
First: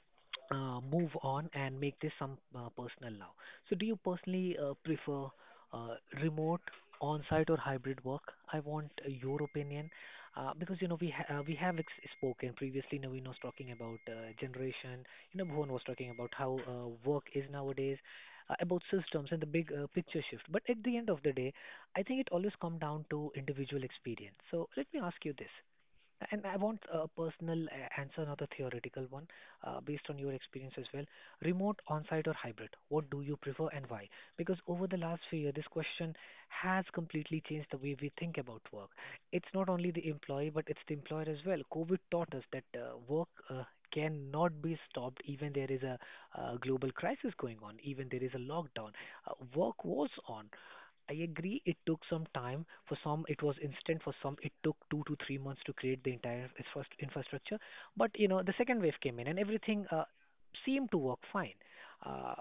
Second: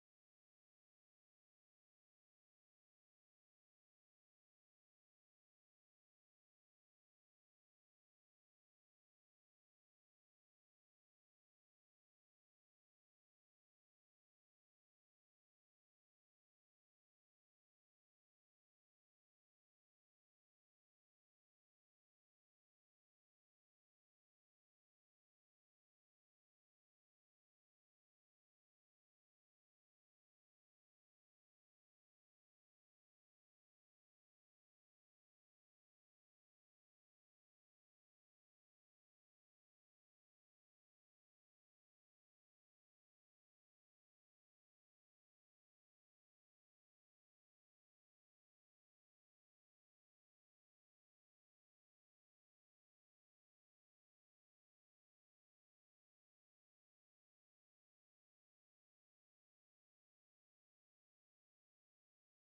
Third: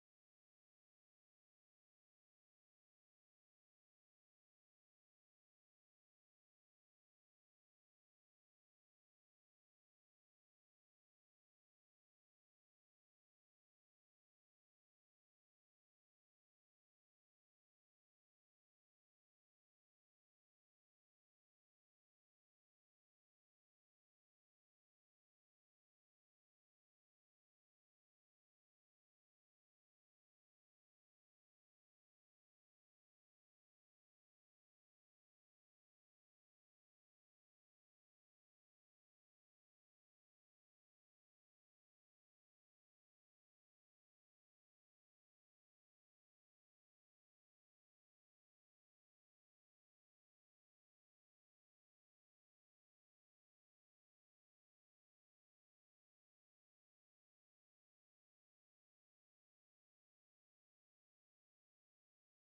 A: move on and make this some personal now. So do you personally prefer uh, remote, on-site or hybrid work? I want your opinion because you know we have spoken previously. Naveen was talking about generation. You know, Bhuvan was talking about how work is nowadays, about systems and the big picture shift. But at the end of the day, I think it always comes down to individual experience. So let me ask you this. And I want a personal answer, not a theoretical one, based on your experience as well. Remote, on-site, or hybrid? What do you prefer and why? Because over the last few years, this question has completely changed the way we think about work. It's not only the employee, but it's the employer as well. COVID taught us that work cannot be stopped, even there is a global crisis going on, even there is a lockdown. Work was on. I agree it took some time. For some, it was instant. For some, it took 2 to 3 months to create the entire infrastructure. But you know, the second wave came in, and everything seemed to work fine. Uh,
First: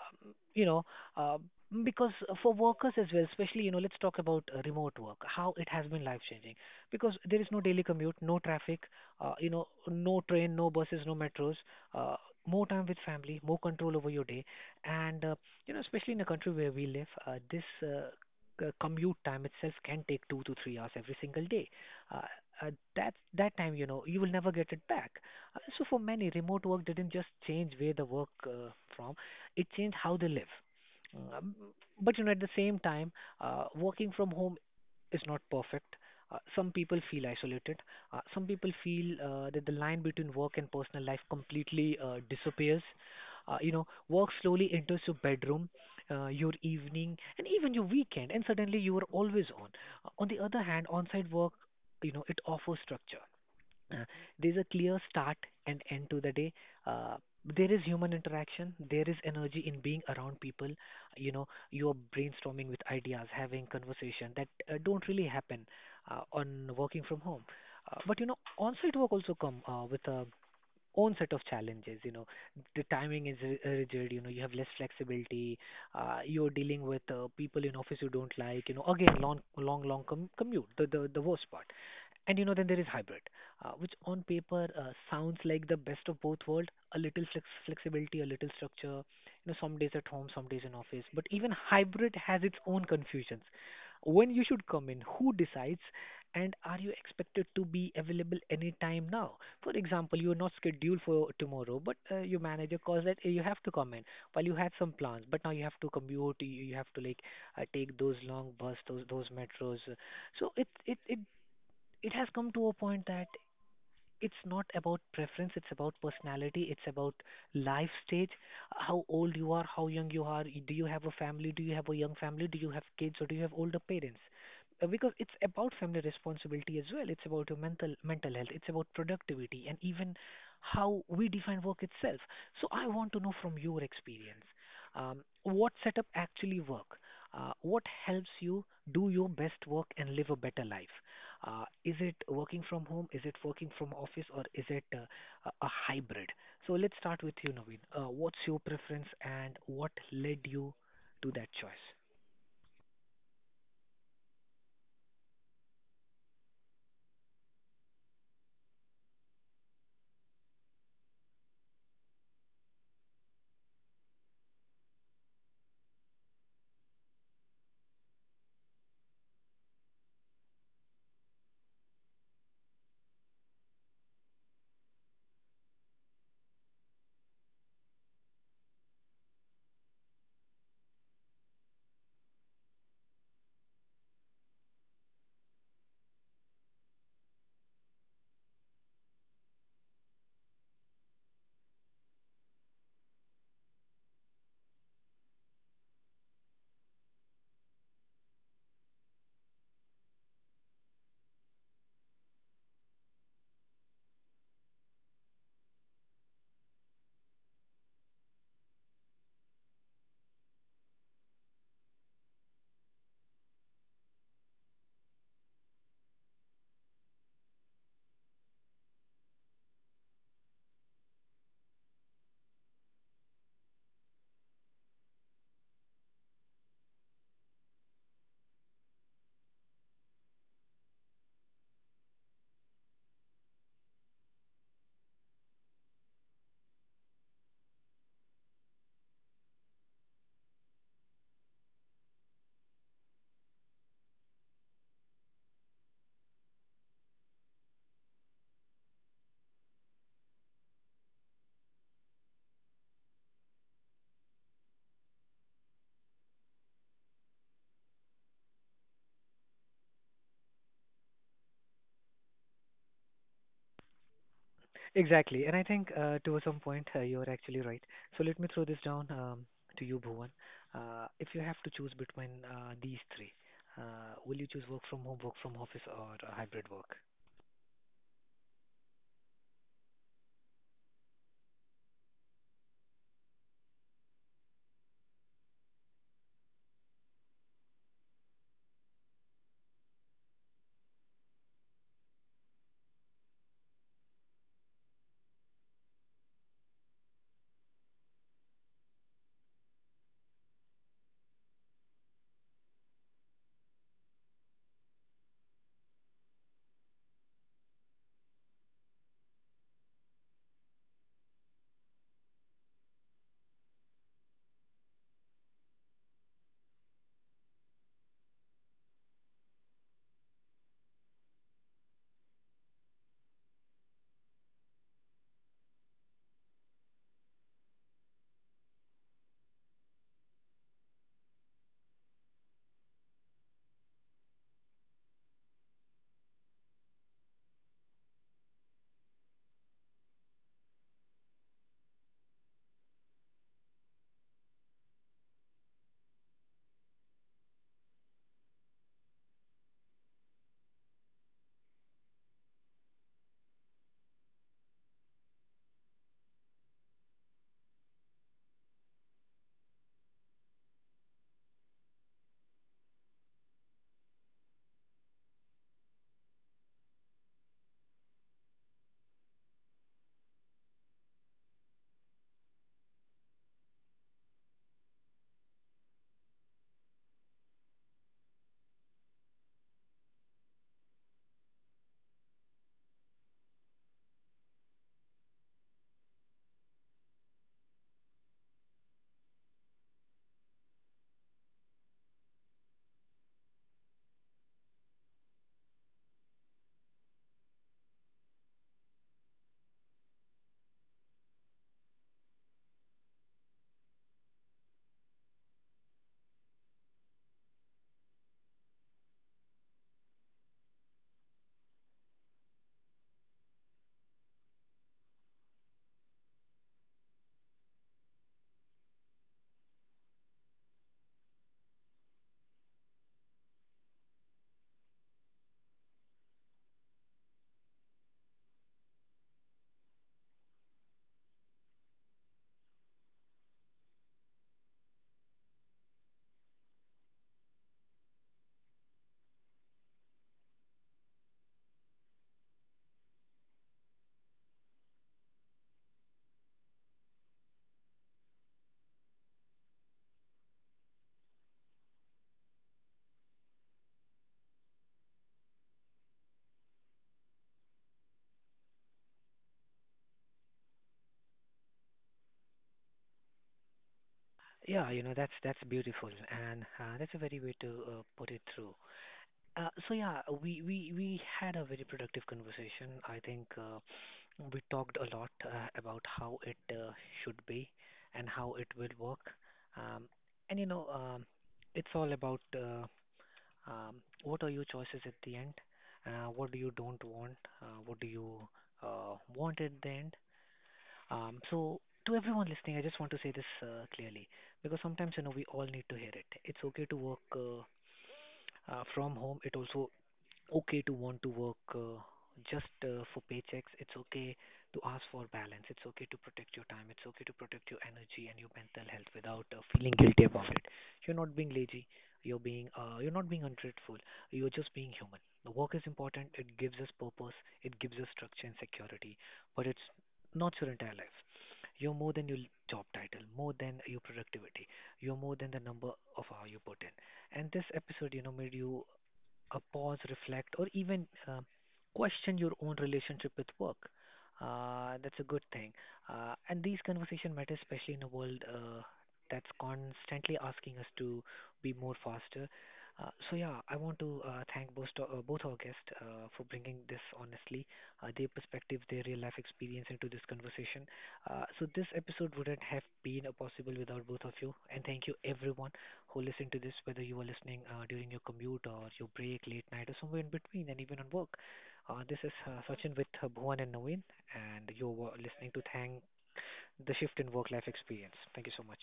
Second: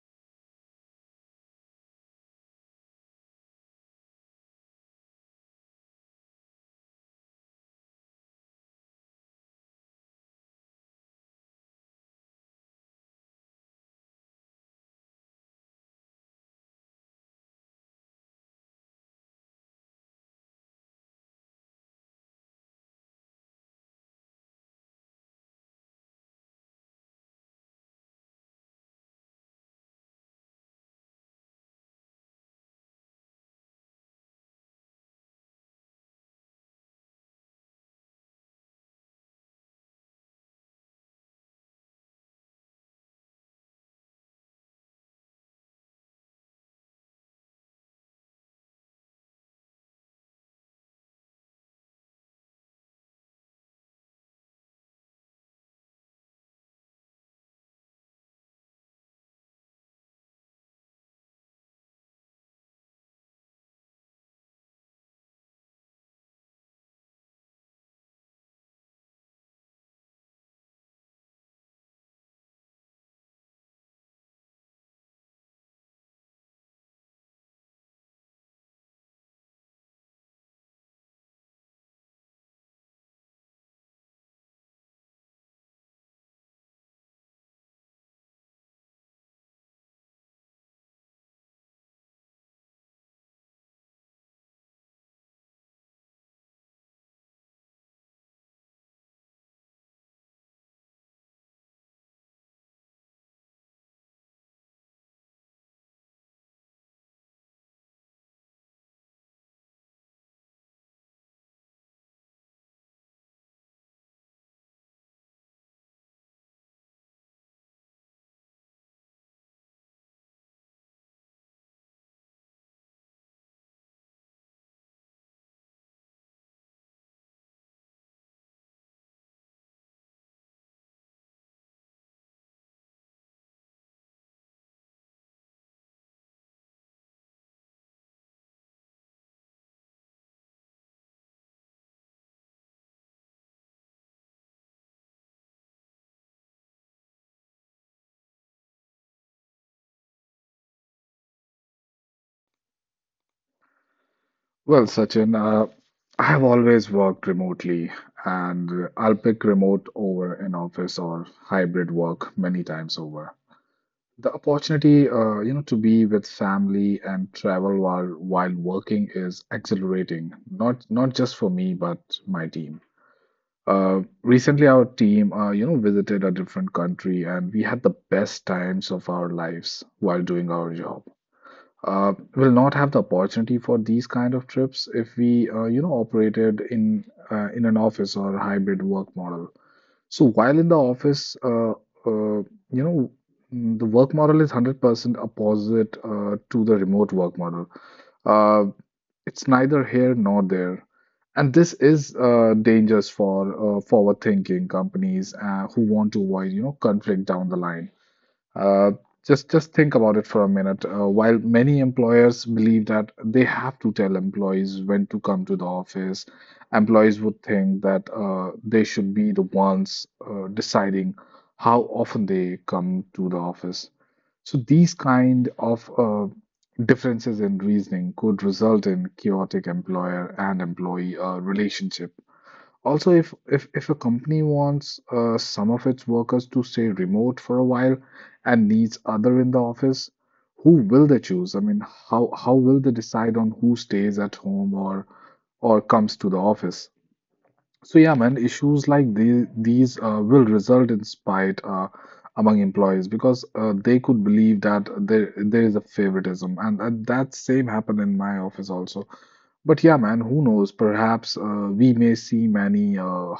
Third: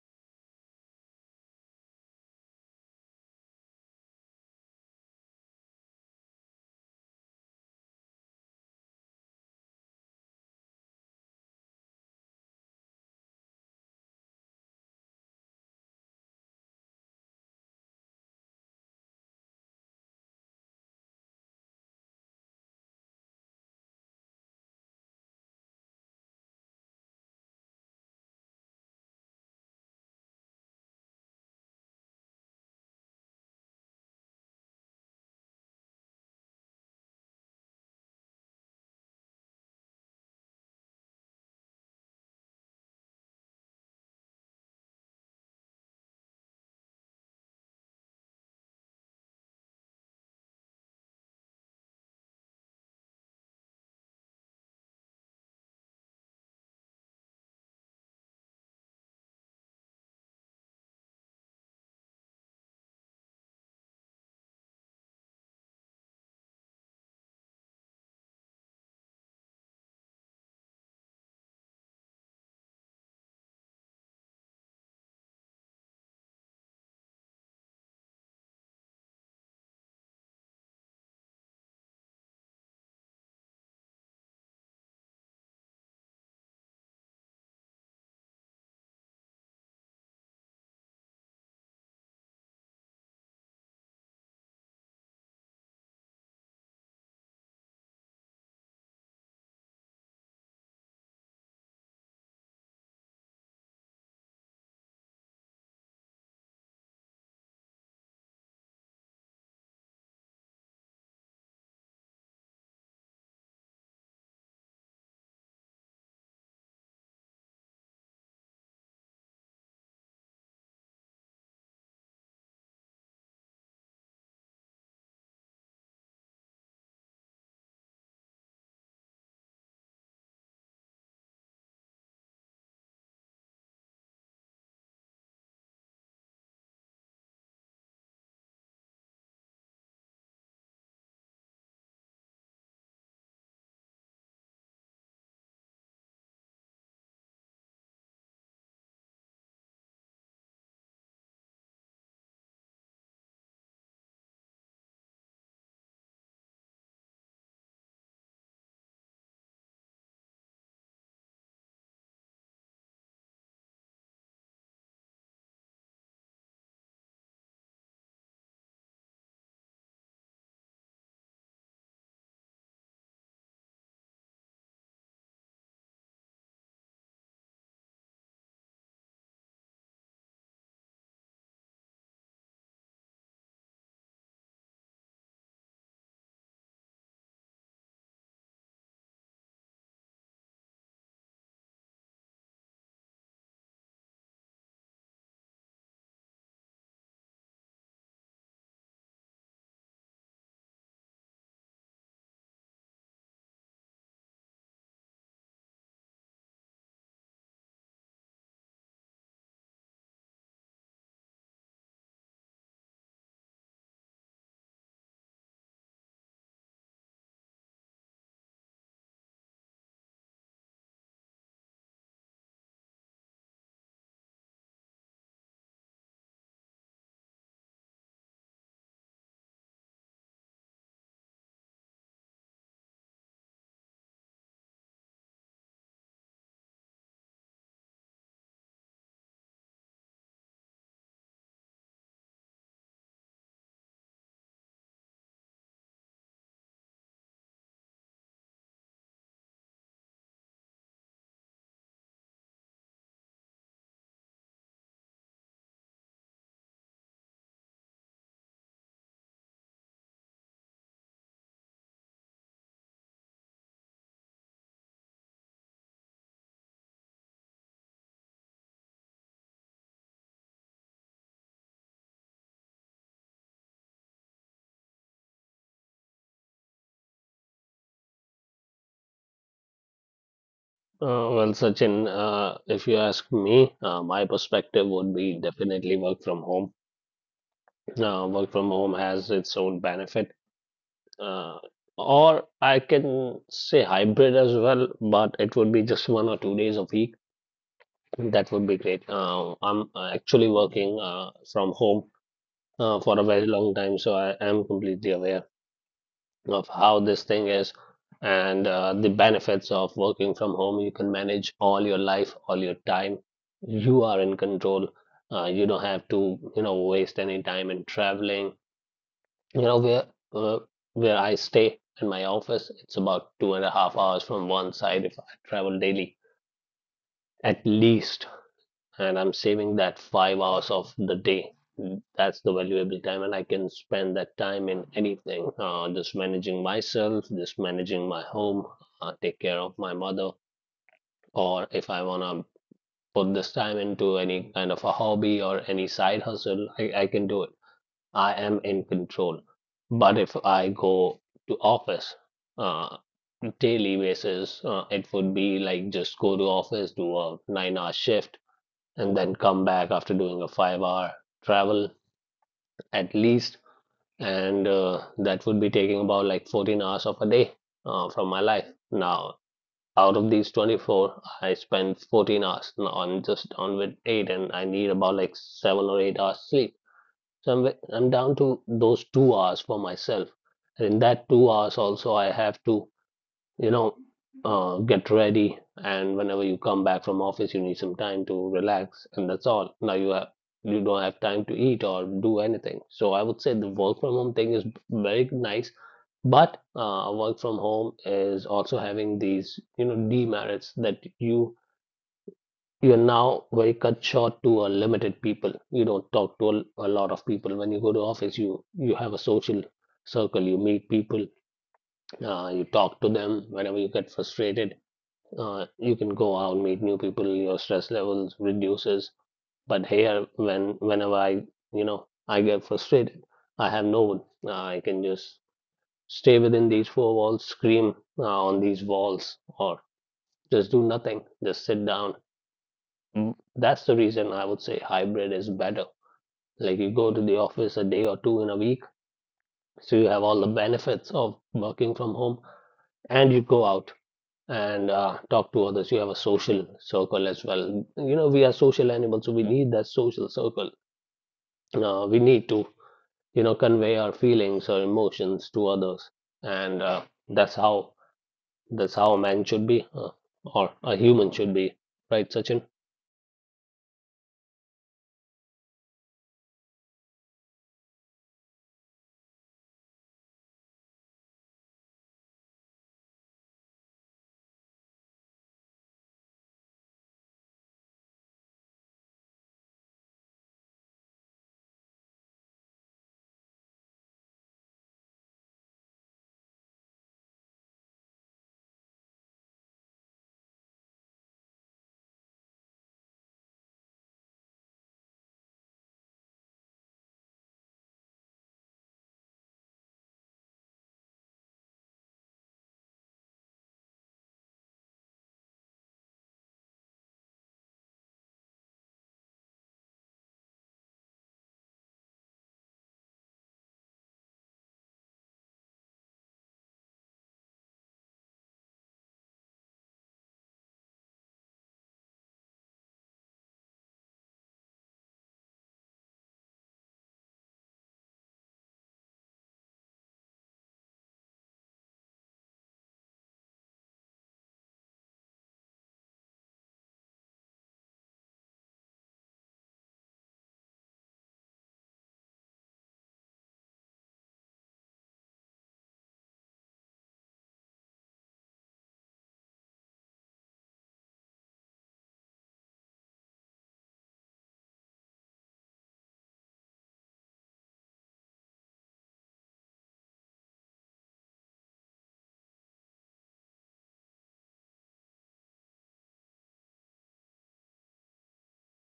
A: you know, uh, because for workers as well, especially you know, let's talk about remote work. How it has been life changing because there is no daily commute, no traffic, you know, no train, no buses, no metros. Uh, more time with family, more control over your day, and you know, especially in a country where we live, this commute time itself can take 2 to 3 hours every single day. Uh, that time, you know, you will never get it back. So for many, remote work didn't just change where the work from; it changed how they live. Um, but you know, at the same time, working from home is not perfect. Some people feel isolated. Some people feel that the line between work and personal life completely disappears. You know, work slowly enters your bedroom, your evening, and even your weekend, and suddenly you are always on. On the other hand, on-site work, you know, it offers structure. Uh, there's a clear start and end to the day. Uh, there is human interaction. There is energy in being around people. You know, you are brainstorming with ideas, having conversation that don't really happen on working from home. But you know, on-site work also come with a own set of challenges. You know, the timing is rigid. You know, you have less flexibility. You're dealing with people in office you don't like. You know, again, long, long, long commute. The worst part. And you know, then there is hybrid, which on paper sounds like the best of both worlds, a little flexibility, a little structure, you know, some days at home, some days in office. But even hybrid has its own confusions. When you should come in, who decides, and are you expected to be available anytime now? For example, you are not scheduled for tomorrow, but your manager calls that, "Hey, you have to come in." While you had some plans, but now you have to commute, you have to like take those long bus, those metros. So it has come to a point that it's not about preference, it's about personality, it's about life stage. How old you are, how young you are, do you have a family, do you have a young family, do you have kids, or do you have older parents? Because it's about family responsibility as well, it's about your mental health, it's about productivity, and even how we define work itself. So I want to know from your experience, um, what setup actually work, what helps you do your best work and live a better life. Is it working from home? Is it working from office, or is it a hybrid? So let's start with you, Naveen. What's your preference, and what led you to that choice?
B: Well, Sachin, I have always worked remotely, and I'll pick remote over an office or hybrid work many times over. The opportunity, you know, to be with family and travel while working is exhilarating, not just for me, but my team. Recently, our team, you know, visited a different country, and we had the best times of our lives while doing our job. Will not have the opportunity for these kind of trips if we you know, operated in an office or hybrid work model. So while in the office, you know, mm, the work model is 100% opposite to the remote work model. Uh, it's neither here nor there, and this is dangerous for forward thinking companies who want to avoid you know, conflict down the line. uh, just think about it for a minute. While many employers believe that they have to tell employees when to come to the office, employees would think that they should be the ones deciding how often they come to the office. So these kind of differences in reasoning could result in chaotic employer and employee relationship. Also, if a company wants some of its workers to stay remote for a while and needs other in the office, who will they choose? I mean, how will they decide on who stays at home or comes to the office? So yeah, man, issues like these will result in spite among employees because they could believe that there is a favoritism, and, that same happened in my office also. But yeah, man, who knows? Perhaps we may see many
A: Exactly. And I think to some point, you're actually right. So let me throw this down, to you, Bhuvan. If you have to choose between these three, will you choose work from home, work from office, or hybrid work?
C: Well, Sachin, if you ask me, my perspective would be definitely work from home. Work from home has its own benefit, uh, or I can say hybrid as well, but it would be just 1 or 2 days a week. That would be great. I'm actually working from home for a very long time, so I am completely aware of how this thing is and the benefits of working from home. You can manage all your life, all your time. You are in control. You don't have to, you know, waste any time in traveling. You know, uh, where I stay in my office, it's about 2.5 hours from one side if I travel daily, at least. And I'm saving that 5 hours of the day. That's the valuable time, and I can spend that time in anything. Just managing myself, just managing my home, take care of my mother, or if I wanna put this time into any kind of a hobby or any side hustle, I can do it. I am in control. But if I go to office uh, daily basis, it would be like just go to office, do a 9 hour shift, and then come back after doing a 5 hour travel, at least. And that would be taking about like 14 hours of a day from my life. Now, out of these 24, I spend 14 hours. Now I'm just on with eight, and I need about like 7 or 8 hours sleep. Somewhere I'm down to those 2 hours for myself, and in that 2 hours also I have to, you know, get ready. And whenever you come back from office, you need some time to relax, and that's all. Now you have you don't have time to eat or do anything. So I would say the work from home thing is very nice. But work from home is also having these, you know, demerits that you're now very cut short to a limited people. You don't talk to a lot of people. When you go to office, you have a social circle. You meet people. You talk to them. Whenever you get frustrated, you can go out, meet new people. Your stress levels reduces. But here, whenever I, you know, I get frustrated, I have no one. I can just stay within these four walls, scream on these walls, or just do nothing. Just sit down. That's the reason I would say hybrid is better. Like you go to the office a day or two in a week, so you have all the benefits of working from home, and you go out and talk to others. You have a social circle as well. You know, we are social animals, so we need that social circle. We need to, you know, convey our feelings or emotions to others, and that's how that's how a man should be, or a human should be, right, Sachin?
A: Yeah, you know, that's beautiful, and that's a very way to put it through. So yeah, we had a very productive conversation. I think we talked a lot about how it should be and how it will work. Um, and you know, it's all about um, what are your choices at the end? What do you don't want? What do you want at the end? So, to everyone listening, I just want to say this clearly because sometimes you know we all need to hear it. It's okay to work from home. It also okay to want to work just for paychecks. It's okay to ask for balance. It's okay to protect your time. It's okay to protect your energy and your mental health without feeling guilty about it. You're not being lazy. You're being you're not being ungrateful. You're just being human. The work is important. It gives us purpose. It gives us structure and security. But it's not your entire life. You're more than your job title, more than your productivity. You're more than the number of hours you put in. And this episode, you know, made you a pause, reflect, or even question your own relationship with work. That's a good thing. And these conversation matter especially in a world that's constantly asking us to be more faster. So, yeah, I want to thank both our guests for bringing this honestly, their perspective, their real life experience into this conversation. So this episode wouldn't have been possible without both of you, and thank you everyone who listen to this, whether you are listening during your commute or your break, late night, or somewhere in between, and even on work. This is Sachin with Bhuvan and Naveen, and you're listening to Thank the Shift in Work Life Experience. Thank you so much.